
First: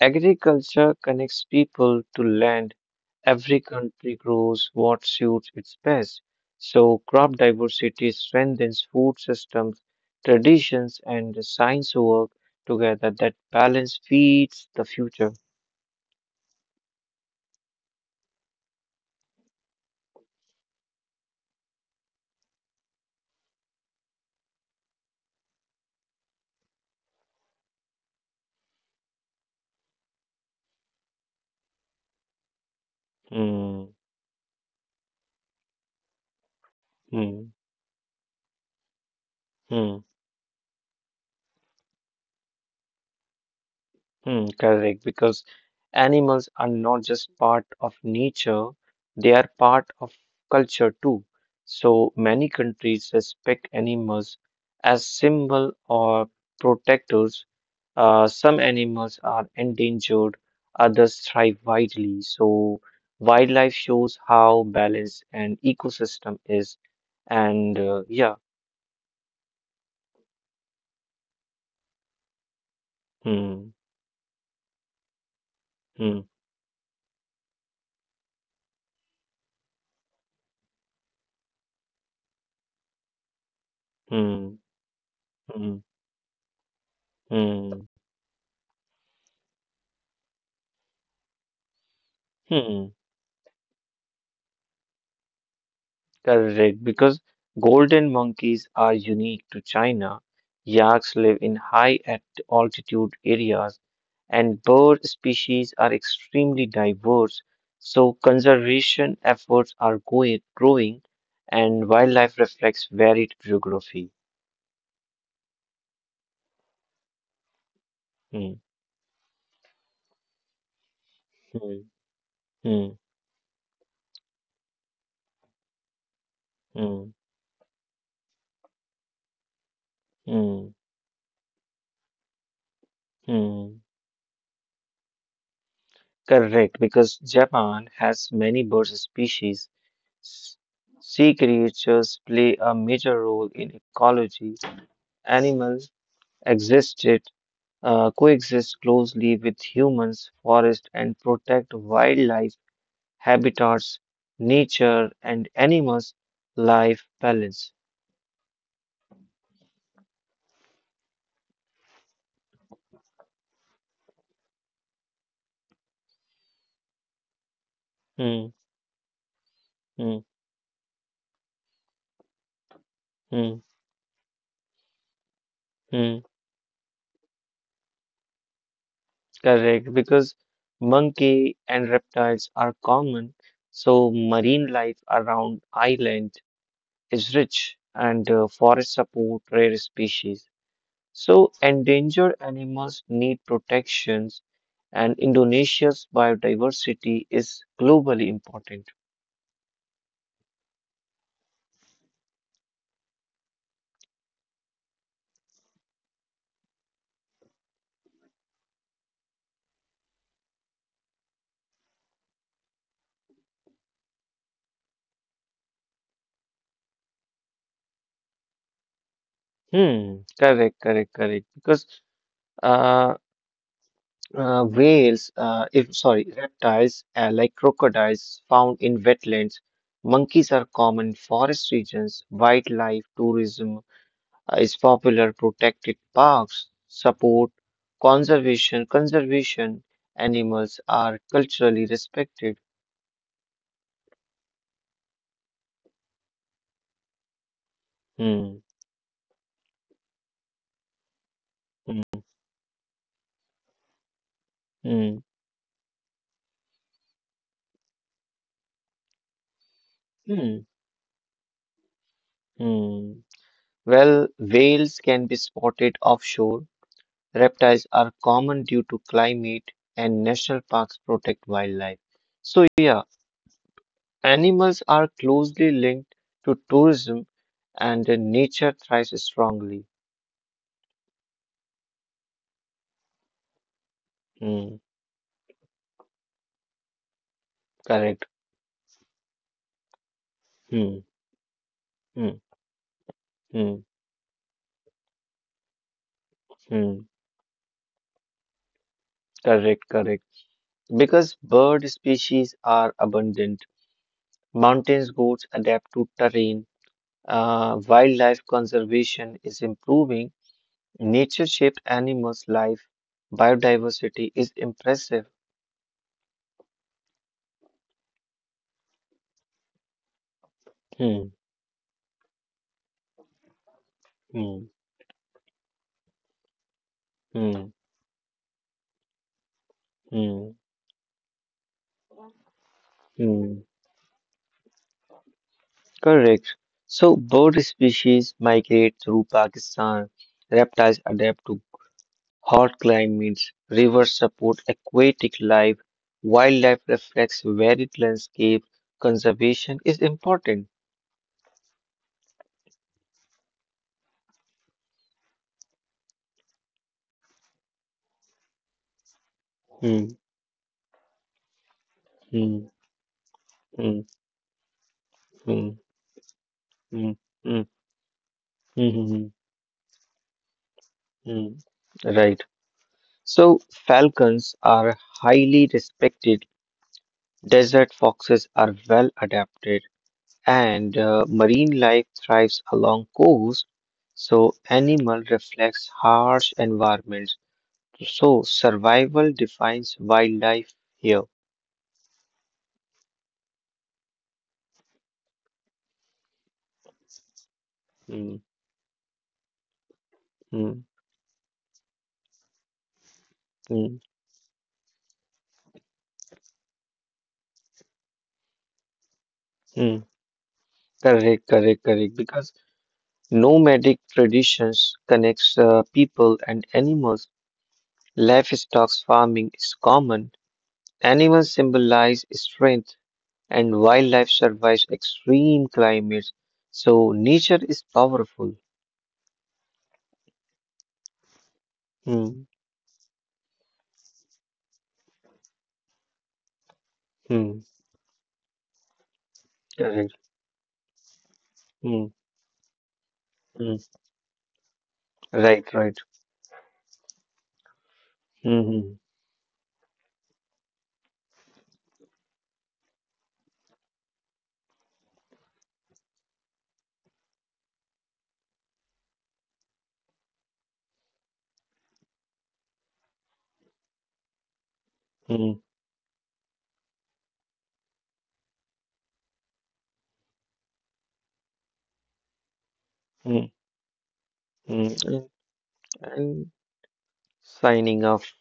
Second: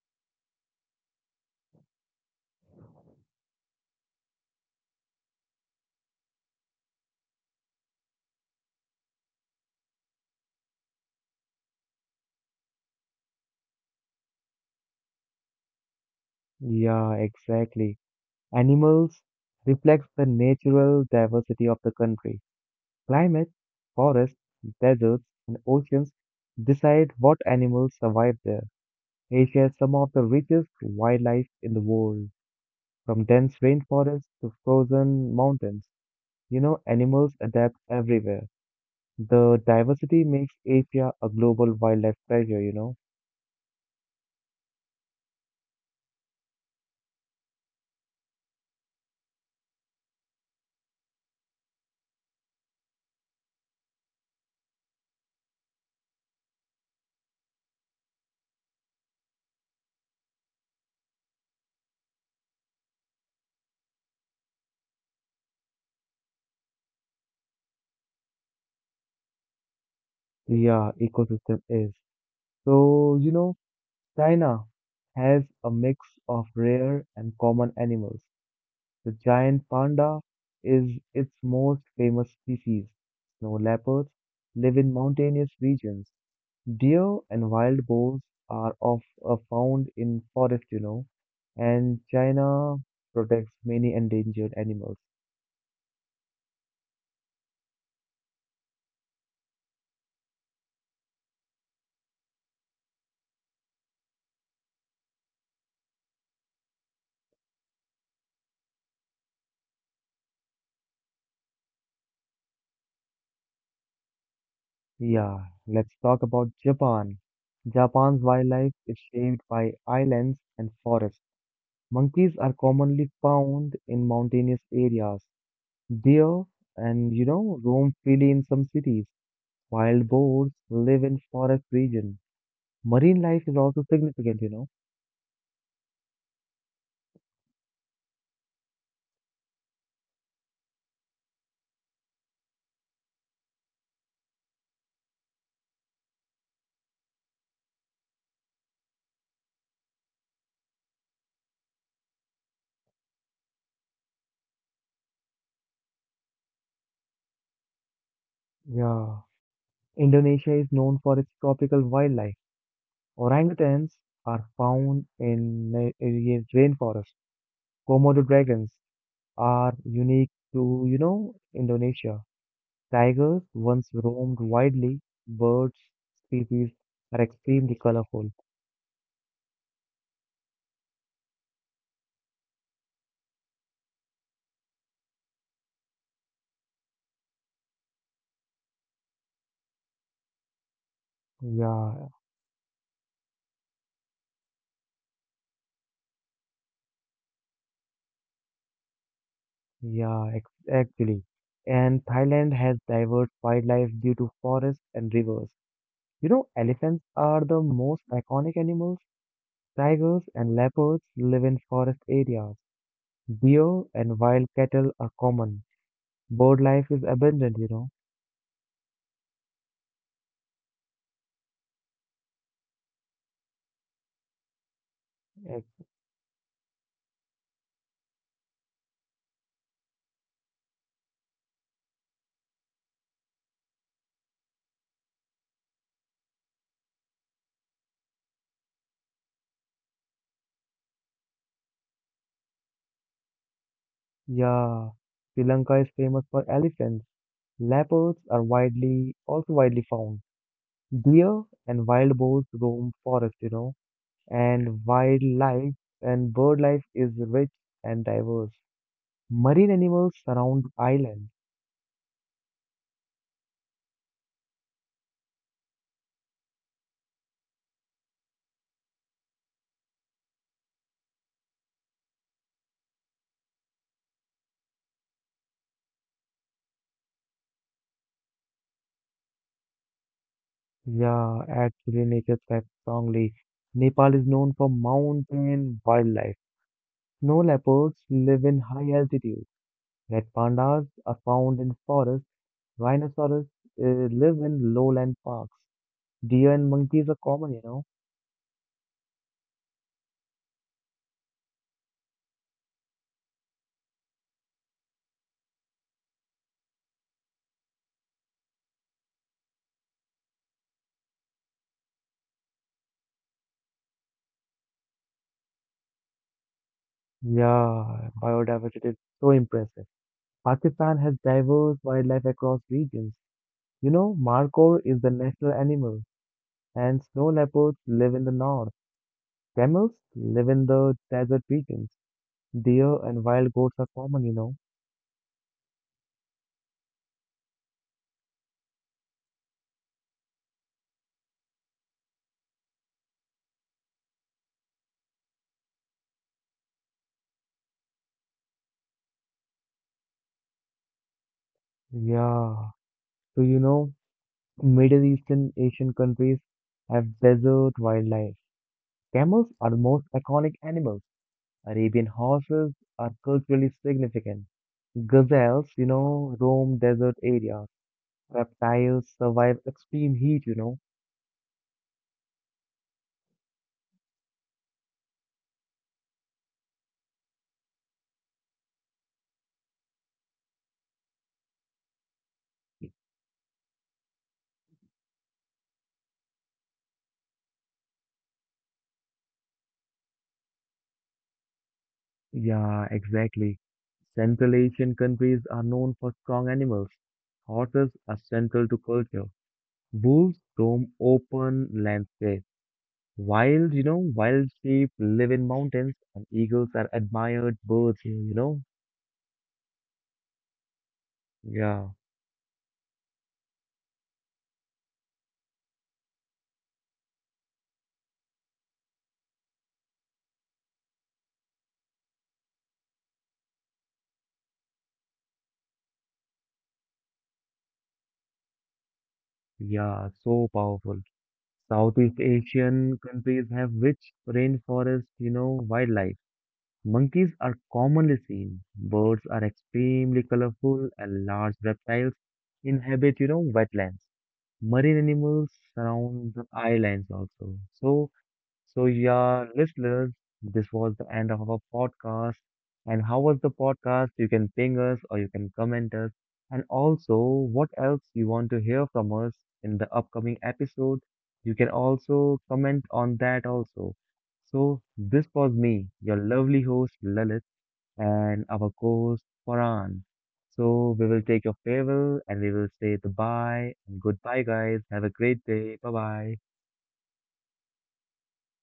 S2: Agriculture connects people to land. Every country grows what suits its best. So crop diversity strengthens food systems, traditions, and the science work together that balance feeds the future.
S1: Yeah, exactly. Animals reflects the natural diversity of the country. Climate, forests, deserts, and oceans decide what animals survive there. Asia has some of the richest wildlife in the world, from dense
S2: Hmm.
S1: rainforests to frozen mountains. You know, animals
S2: Hmm.
S1: adapt everywhere. The
S2: Hmm.
S1: diversity makes Asia a global wildlife treasure.
S2: Hmm, correct, because animals are not just part of nature, they are part of culture too. So many countries respect animals as symbol or protectors. Some animals are endangered, others thrive widely. So wildlife shows how balanced an ecosystem is. And yeah,
S1: Yeah, ecosystem is. So,
S2: hmm,
S1: China has a mix
S2: hmm,
S1: of rare and common animals. The giant panda is its most famous species. Snow leopards
S2: hmm,
S1: live in mountainous
S2: hmm,
S1: regions. Deer and wild
S2: hmm,
S1: boars are found in forest, you know, and China
S2: hmm.
S1: protects many endangered animals.
S2: Correct, because golden monkeys are unique to China. Yaks live in high at altitude areas, and bird species are extremely diverse. So conservation efforts are growing, and wildlife reflects varied geography.
S1: Yeah, let's talk about Japan. Japan's
S2: Hmm,
S1: wildlife is shaped by islands and forests.
S2: hmm,
S1: Monkeys are
S2: hmm,
S1: commonly found in mountainous areas. Deer and
S2: hmm,
S1: you know roam freely in some cities. Wild boars
S2: hmm,
S1: live in forest regions. Marine life is also
S2: hmm.
S1: significant.
S2: Correct, because Japan has many bird species. Sea creatures play a major role in ecology. Animals existed, coexist closely with humans, forest, and protect wildlife habitats, nature, and animals' life balance.
S1: Yeah, Indonesia is known for its tropical wildlife. Orangutans are found in areas rainforest. Komodo
S2: Hmm,
S1: dragons are unique
S2: hmm,
S1: to, Indonesia. Tigers
S2: hmm,
S1: once roamed widely. Birds
S2: hmm.
S1: species are extremely colorful.
S2: Correct, because monkey and reptiles are common, so marine life around island is rich, and forests support rare species. So,
S1: Yeah,
S2: endangered animals need protections, and Indonesia's biodiversity is globally important.
S1: Yeah, actually. And Thailand has diverse wildlife due to forests and rivers. You know, elephants are the most iconic animals. Tigers and leopards live in forest areas. Deer and wild cattle are common. Bird life is abundant.
S2: Hmm, correct, correct, correct. Because uh, whales,
S1: Eh,
S2: if sorry, reptiles like crocodiles found in wetlands, monkeys are common in forest regions, wildlife tourism is popular, protected parks support conservation animals are culturally respected.
S1: yeah, Sri Lanka is famous for elephants. Leopards are
S2: Hmm.
S1: also widely found. Deer and wild
S2: Mm,
S1: boars roam forest. And
S2: mm,
S1: wildlife and bird life is rich and diverse. Marine animals surround
S2: mm.
S1: islands.
S2: mm. Well, whales can be spotted offshore. Reptiles are common due to climate, and national parks protect wildlife. So, yeah, animals are closely linked to tourism, and nature thrives strongly.
S1: Yeah, actually, nature thrives strongly. Nepal is known for
S2: Mm,
S1: mountain wildlife. Snow leopards
S2: correct.
S1: live in high altitude. Red pandas
S2: Mm,
S1: are found in forests.
S2: mm,
S1: Rhinoceros
S2: mm,
S1: live in lowland parks. Deer and monkeys are
S2: mm.
S1: common.
S2: Correct, correct. Because bird species are abundant, mountains goats adapt to terrain wildlife conservation is improving, nature shaped animals' life, biodiversity is impressive.
S1: Yeah, biodiversity is so impressive. Pakistan has
S2: Hmm,
S1: diverse wildlife across regions. You know,
S2: hmm,
S1: markhor is the national animal, and snow leopards
S2: hmm,
S1: live in the north. Camels live in
S2: hmm,
S1: the desert regions. Deer and wild
S2: hmm.
S1: goats are common.
S2: Correct. So, bird species migrate through Pakistan, reptiles adapt to hot climates, rivers support aquatic life, wildlife reflects varied landscape, conservation is important.
S1: Yeah. So, Middle Eastern Asian countries have desert wildlife. Camels are the most
S2: Hmm,
S1: iconic animals. Arabian horses
S2: hmm,
S1: are culturally
S2: hmm,
S1: significant. Gazelles,
S2: hmm,
S1: roam desert
S2: hmm, hmm,
S1: areas.
S2: hmm, hmm,
S1: Reptiles
S2: hmm, hmm.
S1: survive extreme heat.
S2: Mm, right. So falcons are highly respected, desert foxes are well adapted, and marine life thrives along coast. So animal reflects harsh environments. So survival defines wildlife here.
S1: Yeah, exactly. Central Asian countries are known for strong animals. Horses are
S2: Mm,
S1: central to culture. Wolves
S2: mm,
S1: roam open landscapes. Wild, you know,
S2: mm,
S1: wild sheep live in mountains and eagles are admired birds here.
S2: mm. Correct,
S1: Yeah,
S2: correct, correct. Because nomadic traditions connects people and animals. Livestock farming is common. Animals symbolize strength, and wildlife survives extreme climates. So nature is powerful.
S1: yeah, so powerful. Southeast
S2: Hmm.
S1: Asian countries have rich rainforest, wildlife. Monkeys are
S2: Hmm.
S1: commonly seen. Birds are extremely
S2: Correct.
S1: colorful and large reptiles
S2: Hmm.
S1: inhabit,
S2: Hmm.
S1: wetlands. Marine animals
S2: Right. Right.
S1: surround the islands also. So,
S2: Hmm.
S1: yeah, listeners, this was the end of our podcast. And how was the podcast? You can ping us or you can comment us. And also, what else you want to hear from us in the upcoming episode? You can also comment on that also. So, this was
S2: Hmm.
S1: me, your lovely host Lalit, and our co-host Farhan. So, we will take your farewell and we will say
S2: Hmm. Hmm.
S1: goodbye and goodbye, guys. Have a
S2: Hmm.
S1: great
S2: And
S1: day. Bye bye.
S2: signing off.